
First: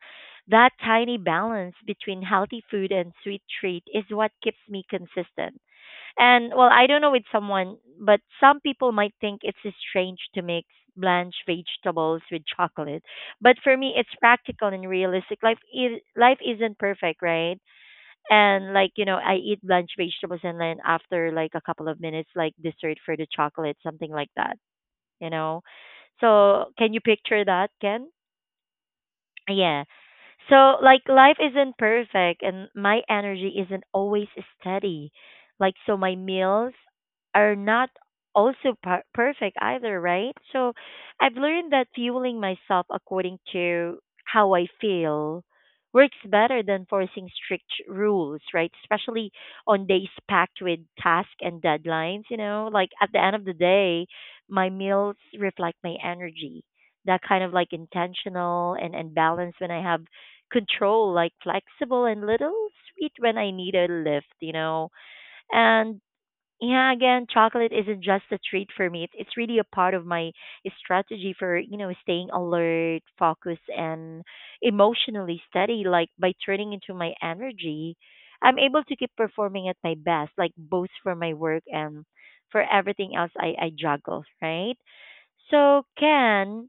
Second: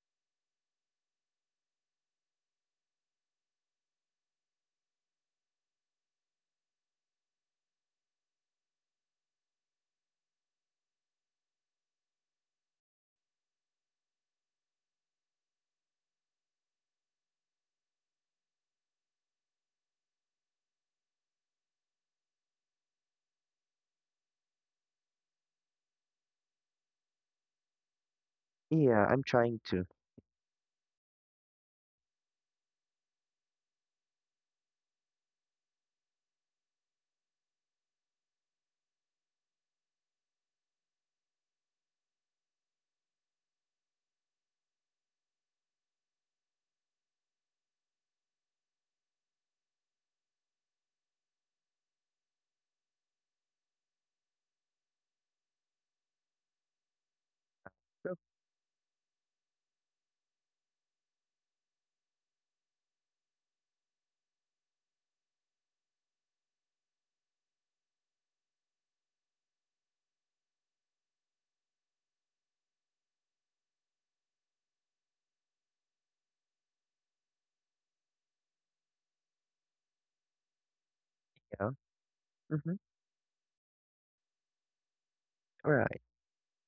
that tiny balance between healthy food and sweet treat is what keeps me consistent, and well, I don't know with someone, but some people might think it's strange to mix blanched vegetables with chocolate, but for me it's practical and realistic. Life is life isn't perfect, right? And like, you know, I eat blanched vegetables and then after like a couple of minutes like dessert for the chocolate, something like that, you know. So can you picture that, Ken?
Yeah, I'm trying
Yeah,
to.
so like life isn't perfect and my energy isn't always steady. Like so my meals are not also per- perfect either, right? So I've learned that fueling myself according to how I feel works better than forcing strict rules, right? Especially on days packed with tasks and deadlines, you know? Like at the end of the day, my meals reflect my energy, that kind of like intentional and, and balance when I have control, like flexible and little sweet when I need a lift, you know. And yeah, again, chocolate isn't just a treat for me. It's, it's really a part of my strategy for, you know, staying alert, focused, and emotionally steady. Like by turning into my energy, I'm able to keep performing at my best, like both for my work
Yeah.
and for
Mm-hmm.
everything else I, I juggle, right?
All
So,
right.
Ken,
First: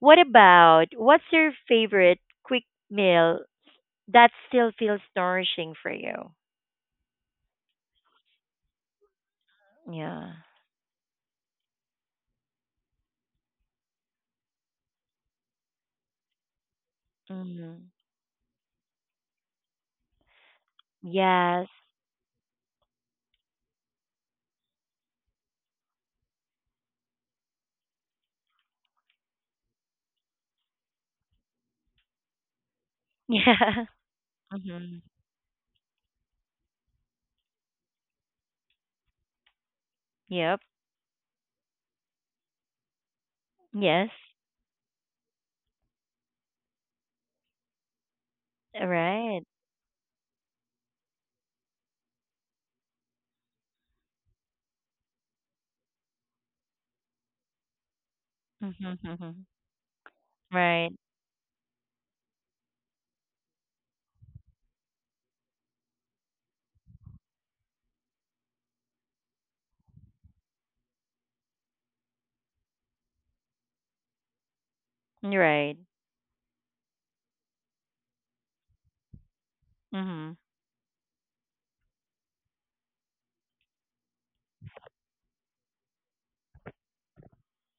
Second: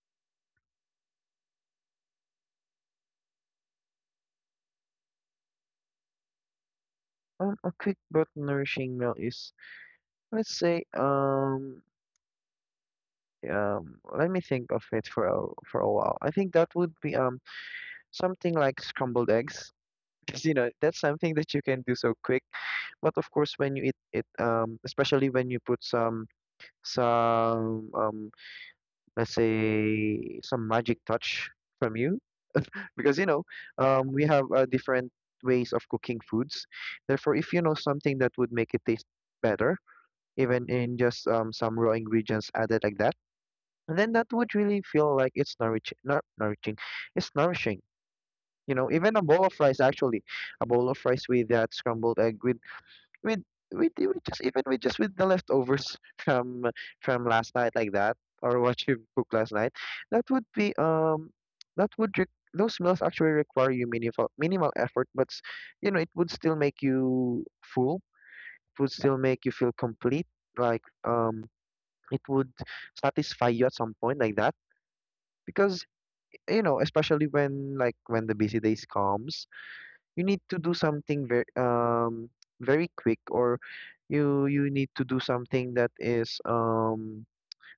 what about what's your favorite quick meal that still feels nourishing for you.
Um, a quick but nourishing meal is,
Yeah.
let's say, um, um, let me think of it for a, for a while. I think that would be um
Hmm.
something like scrambled eggs, because you know that's something that you
Yes.
can do so quick. But of course, when you eat it, um, especially when you put some some um, let's say some magic touch from you, because you know,
Yeah.
um, we have uh,
Hmm.
different ways of cooking foods. Therefore, if you know something that would make it taste better
Yep.
even in just um, some raw ingredients added like that, and
Yes.
then that would really feel like it's nourishing, not nourishing, it's nourishing. You
Uh,
know, even a
right.
bowl of rice actually, a bowl of rice with that scrambled egg with with with, with just even with just with the leftovers from from last night like that or what you
Mm-hmm.
cooked last night, that would be
Right.
um that would re- those meals actually require you minimal minimal effort, but s- you know it would still make you full. It would still make you feel complete like um it would satisfy you at some point like that
Right.
because eh, you know especially when like when the busy days comes you
Hmm.
need to do something very um very quick or you you need to do something that is um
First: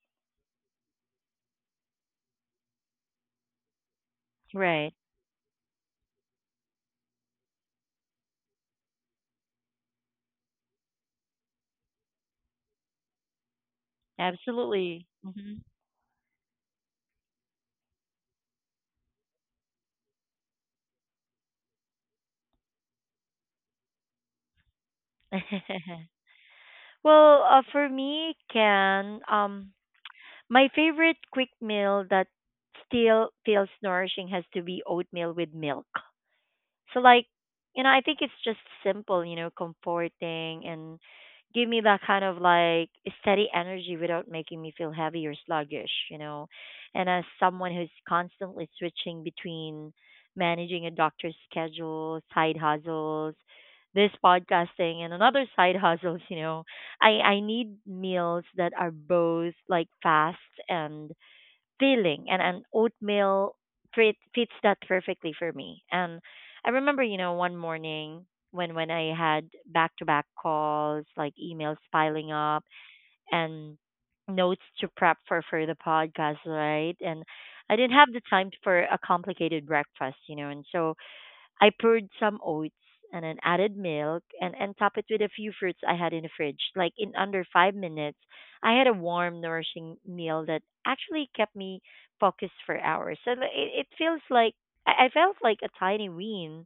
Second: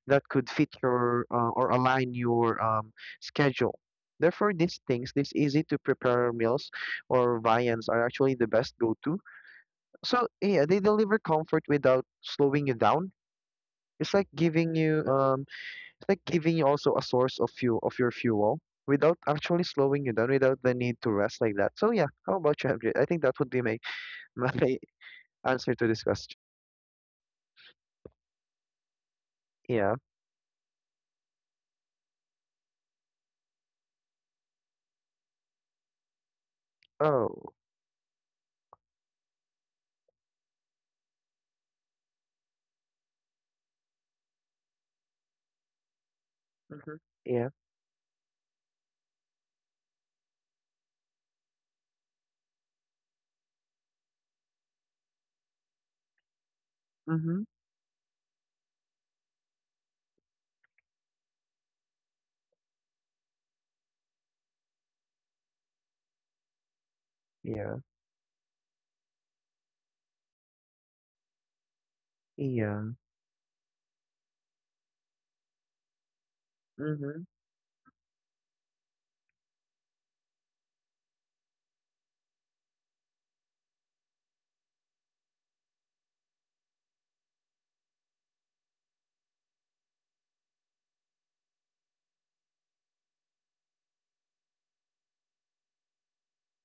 that could fit your uh, or align your um schedule, therefore these
Right.
things, these easy to prepare meals or viands are actually the best go-to. So yeah, they deliver comfort without slowing you down. It's like giving you
Absolutely.
um
Hmm.
it's like giving you also a source of fuel of your fuel without actually slowing you down, without the need to rest like that. So yeah, how about you, M J? I think that would be my my answer to this question.
Well, uh, for me, can um,
Yeah.
my favorite quick meal that still feels nourishing has to be oatmeal with milk. So like,
Oh.
you know, I think it's just simple, you know, comforting, and give me that kind of like steady energy without making me feel heavy or sluggish, you know.
Mm-hmm.
And as
Yeah.
someone who's constantly switching between managing a doctor's schedule, side hustles, this podcasting and another side hustles, you know, I I
Mm-hmm.
need meals that are both like fast and feeling, and an oatmeal fit, fits that perfectly for me. And I remember, you know, one
Yeah.
morning when when I had back-to-back calls, like emails piling up
Yeah.
and notes to prep for for the podcast, right?
Mm-hmm.
And I didn't have the time for a complicated breakfast, you know. And so I poured some oats and then added milk and, and top it with a few fruits I had in the fridge. Like in under five minutes, I had a warm, nourishing meal that actually kept me focused for hours. So like, it, it feels like I I felt like a tiny win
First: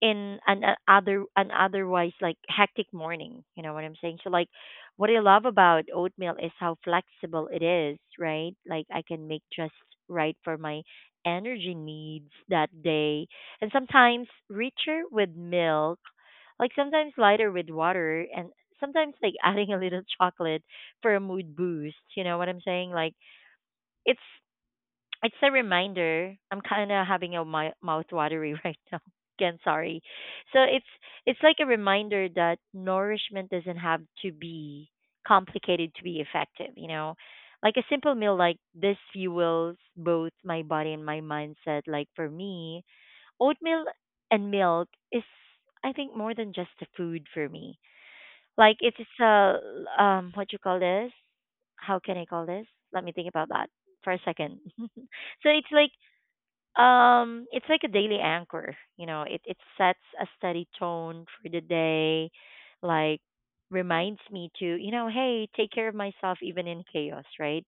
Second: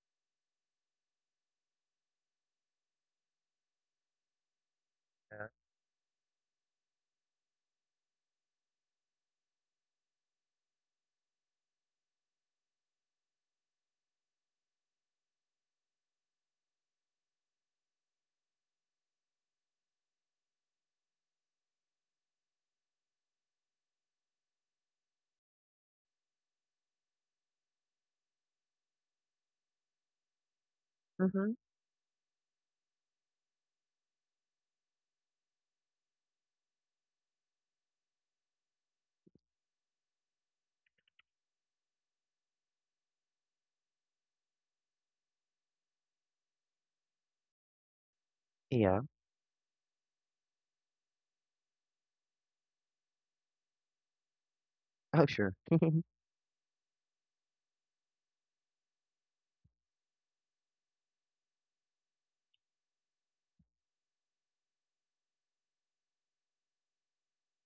in an a- other an otherwise like hectic morning. You know what I'm saying? So like what I love about oatmeal is how flexible it is, right? Like I can make just right for my energy needs that day. And sometimes richer with milk, like sometimes lighter with water, and sometimes like adding a little chocolate for a mood boost. You know what I'm saying? Like it's it's a reminder. I'm kind of having a mi- mouth watery right now. Again, sorry. So it's it's
Mm-hmm.
like a reminder that nourishment doesn't have to be complicated to be effective. You know, like a simple meal like this fuels both my body and my mindset. Like for me, oatmeal and milk is I think more than just a food for me. Like it's
Yeah.
it's a um what you call this? How can I call this? Let me think about that for a second.
Oh
So
sure.
it's like um, it's like a daily anchor, you know, it, it sets a steady tone for the day, like reminds me to, you know, hey, take care of myself even in chaos, right?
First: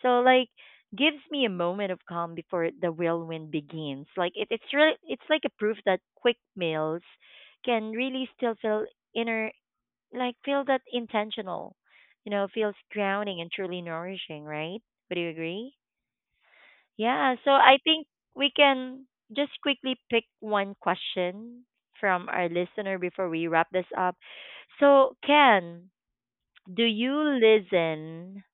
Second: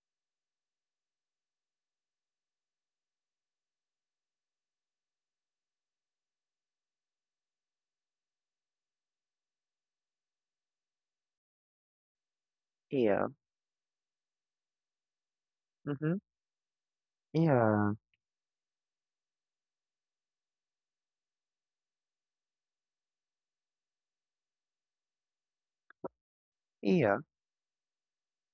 So like gives me a moment of calm before the whirlwind begins. Like it, it's really it's like a proof that quick meals can really still feel inner like feel that intentional, you know, feels
Yeah.
grounding and truly nourishing, right? Would you agree?
Mm-hmm.
Yeah, so I
Yeah.
think we can just quickly pick one question from our listener before we wrap this up. So, Ken, do you
Yeah.
listen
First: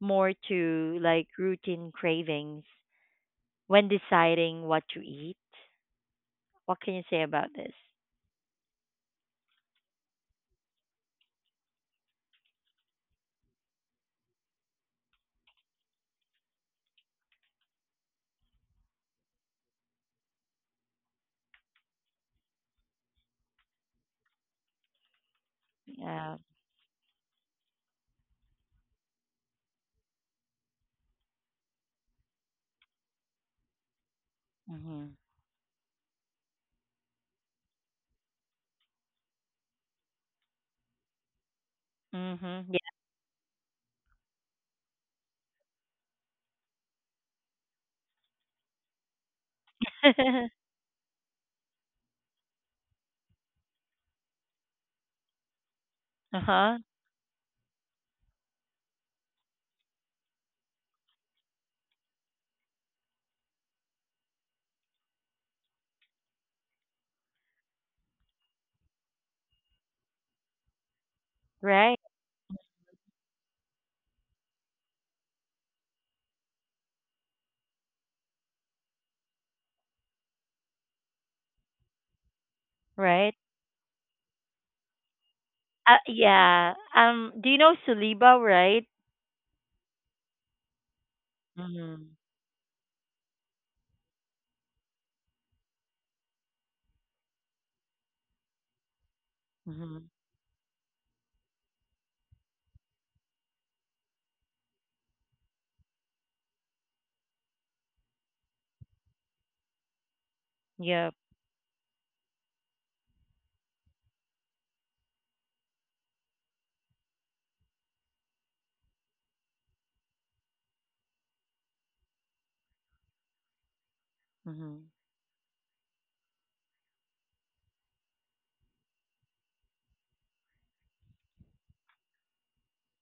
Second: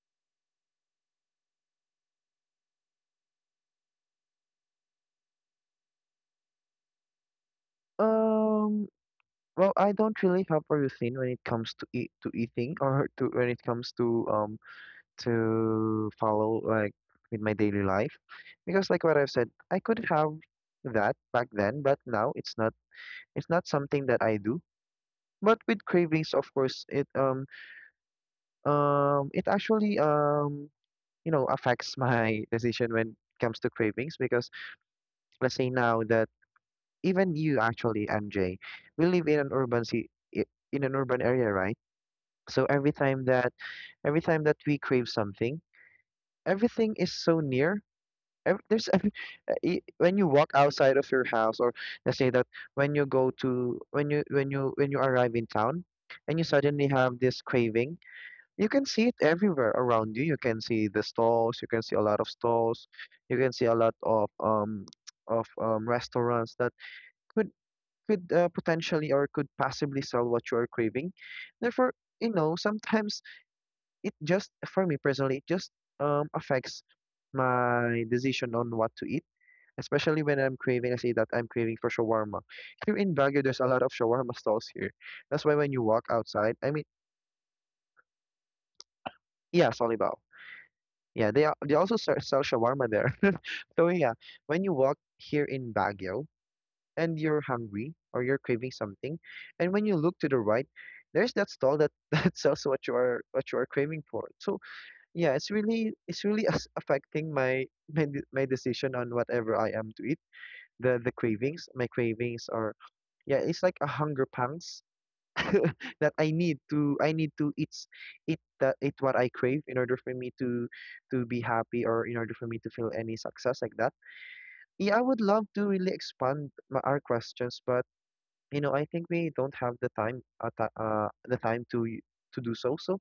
more to like routine cravings when deciding what to eat? What can you say about this?
Um. Well, I don't really have a routine when it comes to eat to eating or to when it comes to um to follow like with my daily life because like what I've said I could have that back then but now it's not it's not something that I do, but with cravings
Yeah.
of course it um um it actually um you know affects my decision when it comes to cravings because
Mhm.
let's say now that even you actually M J, we live in an urban ci- i- in an urban area, right? So
Mhm. Yeah.
every time that every time that we crave something, everything is so near. Ev- there's i- when you walk outside of your house, or let's say that when you go to when you when you when you arrive in town and you
Uh-huh.
suddenly have this craving, you can see it everywhere around you. You can see the stalls, you can see a lot of stalls, you can see a lot of um of um restaurants that could could uh, potentially or could possibly sell what you are craving. Therefore,
Right.
you know, sometimes it just for me personally it just um affects my decision on what to eat, especially when I'm craving. I say that I'm craving for shawarma. Here in
Right.
Baguio, there's a lot of shawarma stalls here. That's why when you
Uh,
walk outside, I
yeah.
mean,
Um do you know Suliba, right?
yeah, Solibao. Yeah, they are, they also
Mhm.
sell, sell shawarma there. So yeah, when you walk here in Baguio and you're hungry or you're craving something, and when you
Mhm.
look to the right, there's that stall that that sells what you are what you are craving for. So yeah, it's really it's really as- affecting my my de- my decision on whatever I am to eat. The the
Yep.
cravings, my cravings are, yeah, it's like a hunger pangs that I need to I need to eat eat the eat what I crave in order for me to to be happy or in order for me to feel any success like that.
Mhm.
Yeah, I would love to really expand my, our questions, but you know, I think we don't have the time uh, ti- uh the time to y- to do so. So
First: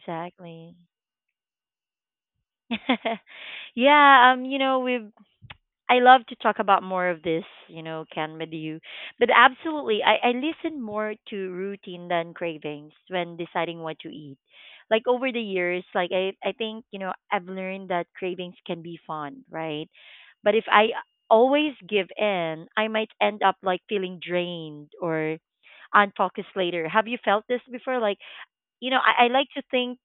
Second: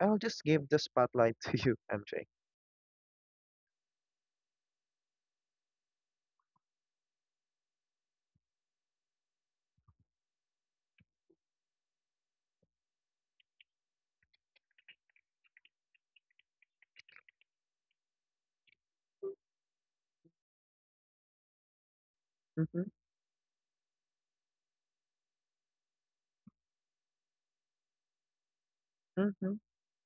I'll just give the spotlight to you, M J.
Yeah, um, you know, we've I love to talk about more of this, you know, can with you. But absolutely I, I listen more to routine than cravings when deciding what to eat. Like over the years, like I, I think, you know, I've learned that cravings can be fun, right? But if I always give in,
Mm-hmm,
I might end up like feeling drained or unfocused later. Have you felt this before? Like, you know, I, I like
mm-hmm,
to think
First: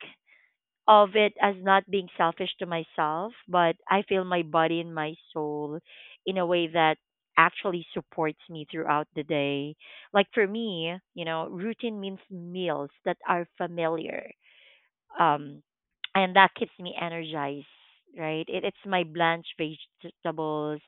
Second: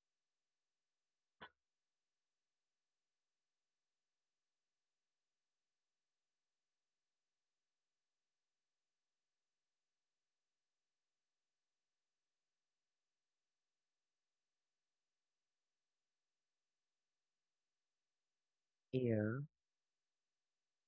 of it as not being selfish to myself, but I feel my body and my soul in a way that actually supports me throughout the day. Like for me, you know, routine means meals that are familiar um and that keeps me energized, right? It, it's my
yeah,
blanched vegetables,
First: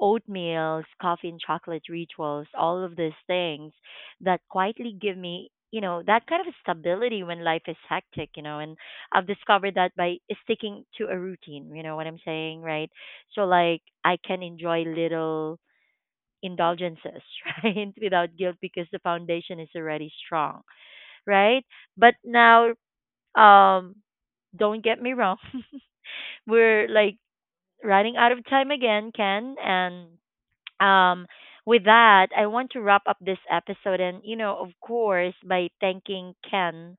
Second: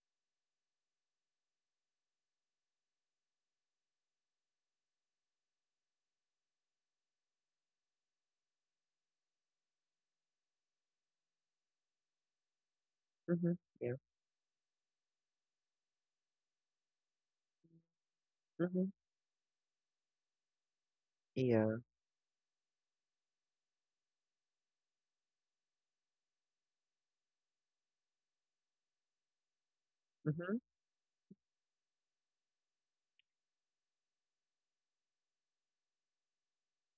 oatmeals, coffee, and chocolate rituals, all of these things that quietly give me, you know, that kind of stability when life is hectic, you know. And I've discovered that by sticking to a routine, you know what I'm saying, right? So
mm-hmm,
like
yeah,
I can enjoy little indulgences right without guilt
mm-hmm,
because the foundation is already strong, right?
yeah,
But now, um, don't get me wrong. We're like running out of time again, Ken. And
mm-hmm.
um, with that, I want to wrap up this episode and, you know, of course, by thanking Ken.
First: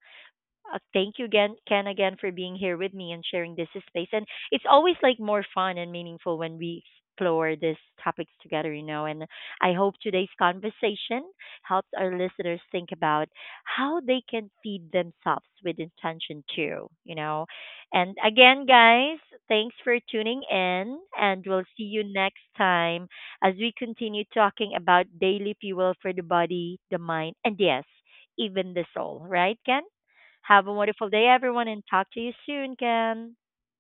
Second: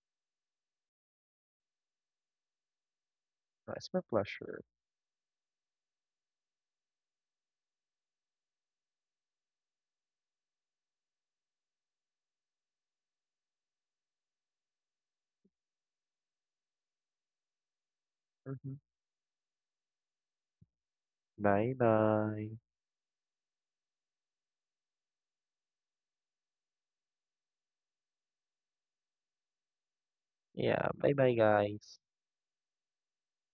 Uh, thank you again, Ken, again for being here with me and sharing this
It's my
space. And
pleasure.
it's always like more fun and meaningful when we explore these topics together, you know. And I hope today's conversation helps our listeners think about how they can feed themselves with intention too, you know. And again,
Mm-hmm.
guys, thanks for tuning in, and we'll
Bye
see you next
bye.
time as we continue talking about daily fuel for the body, the mind, and yes, even the soul. Right, Ken? Have a
Yeah,
wonderful day,
bye-bye,
everyone, and
guys.
talk to you soon, Ken.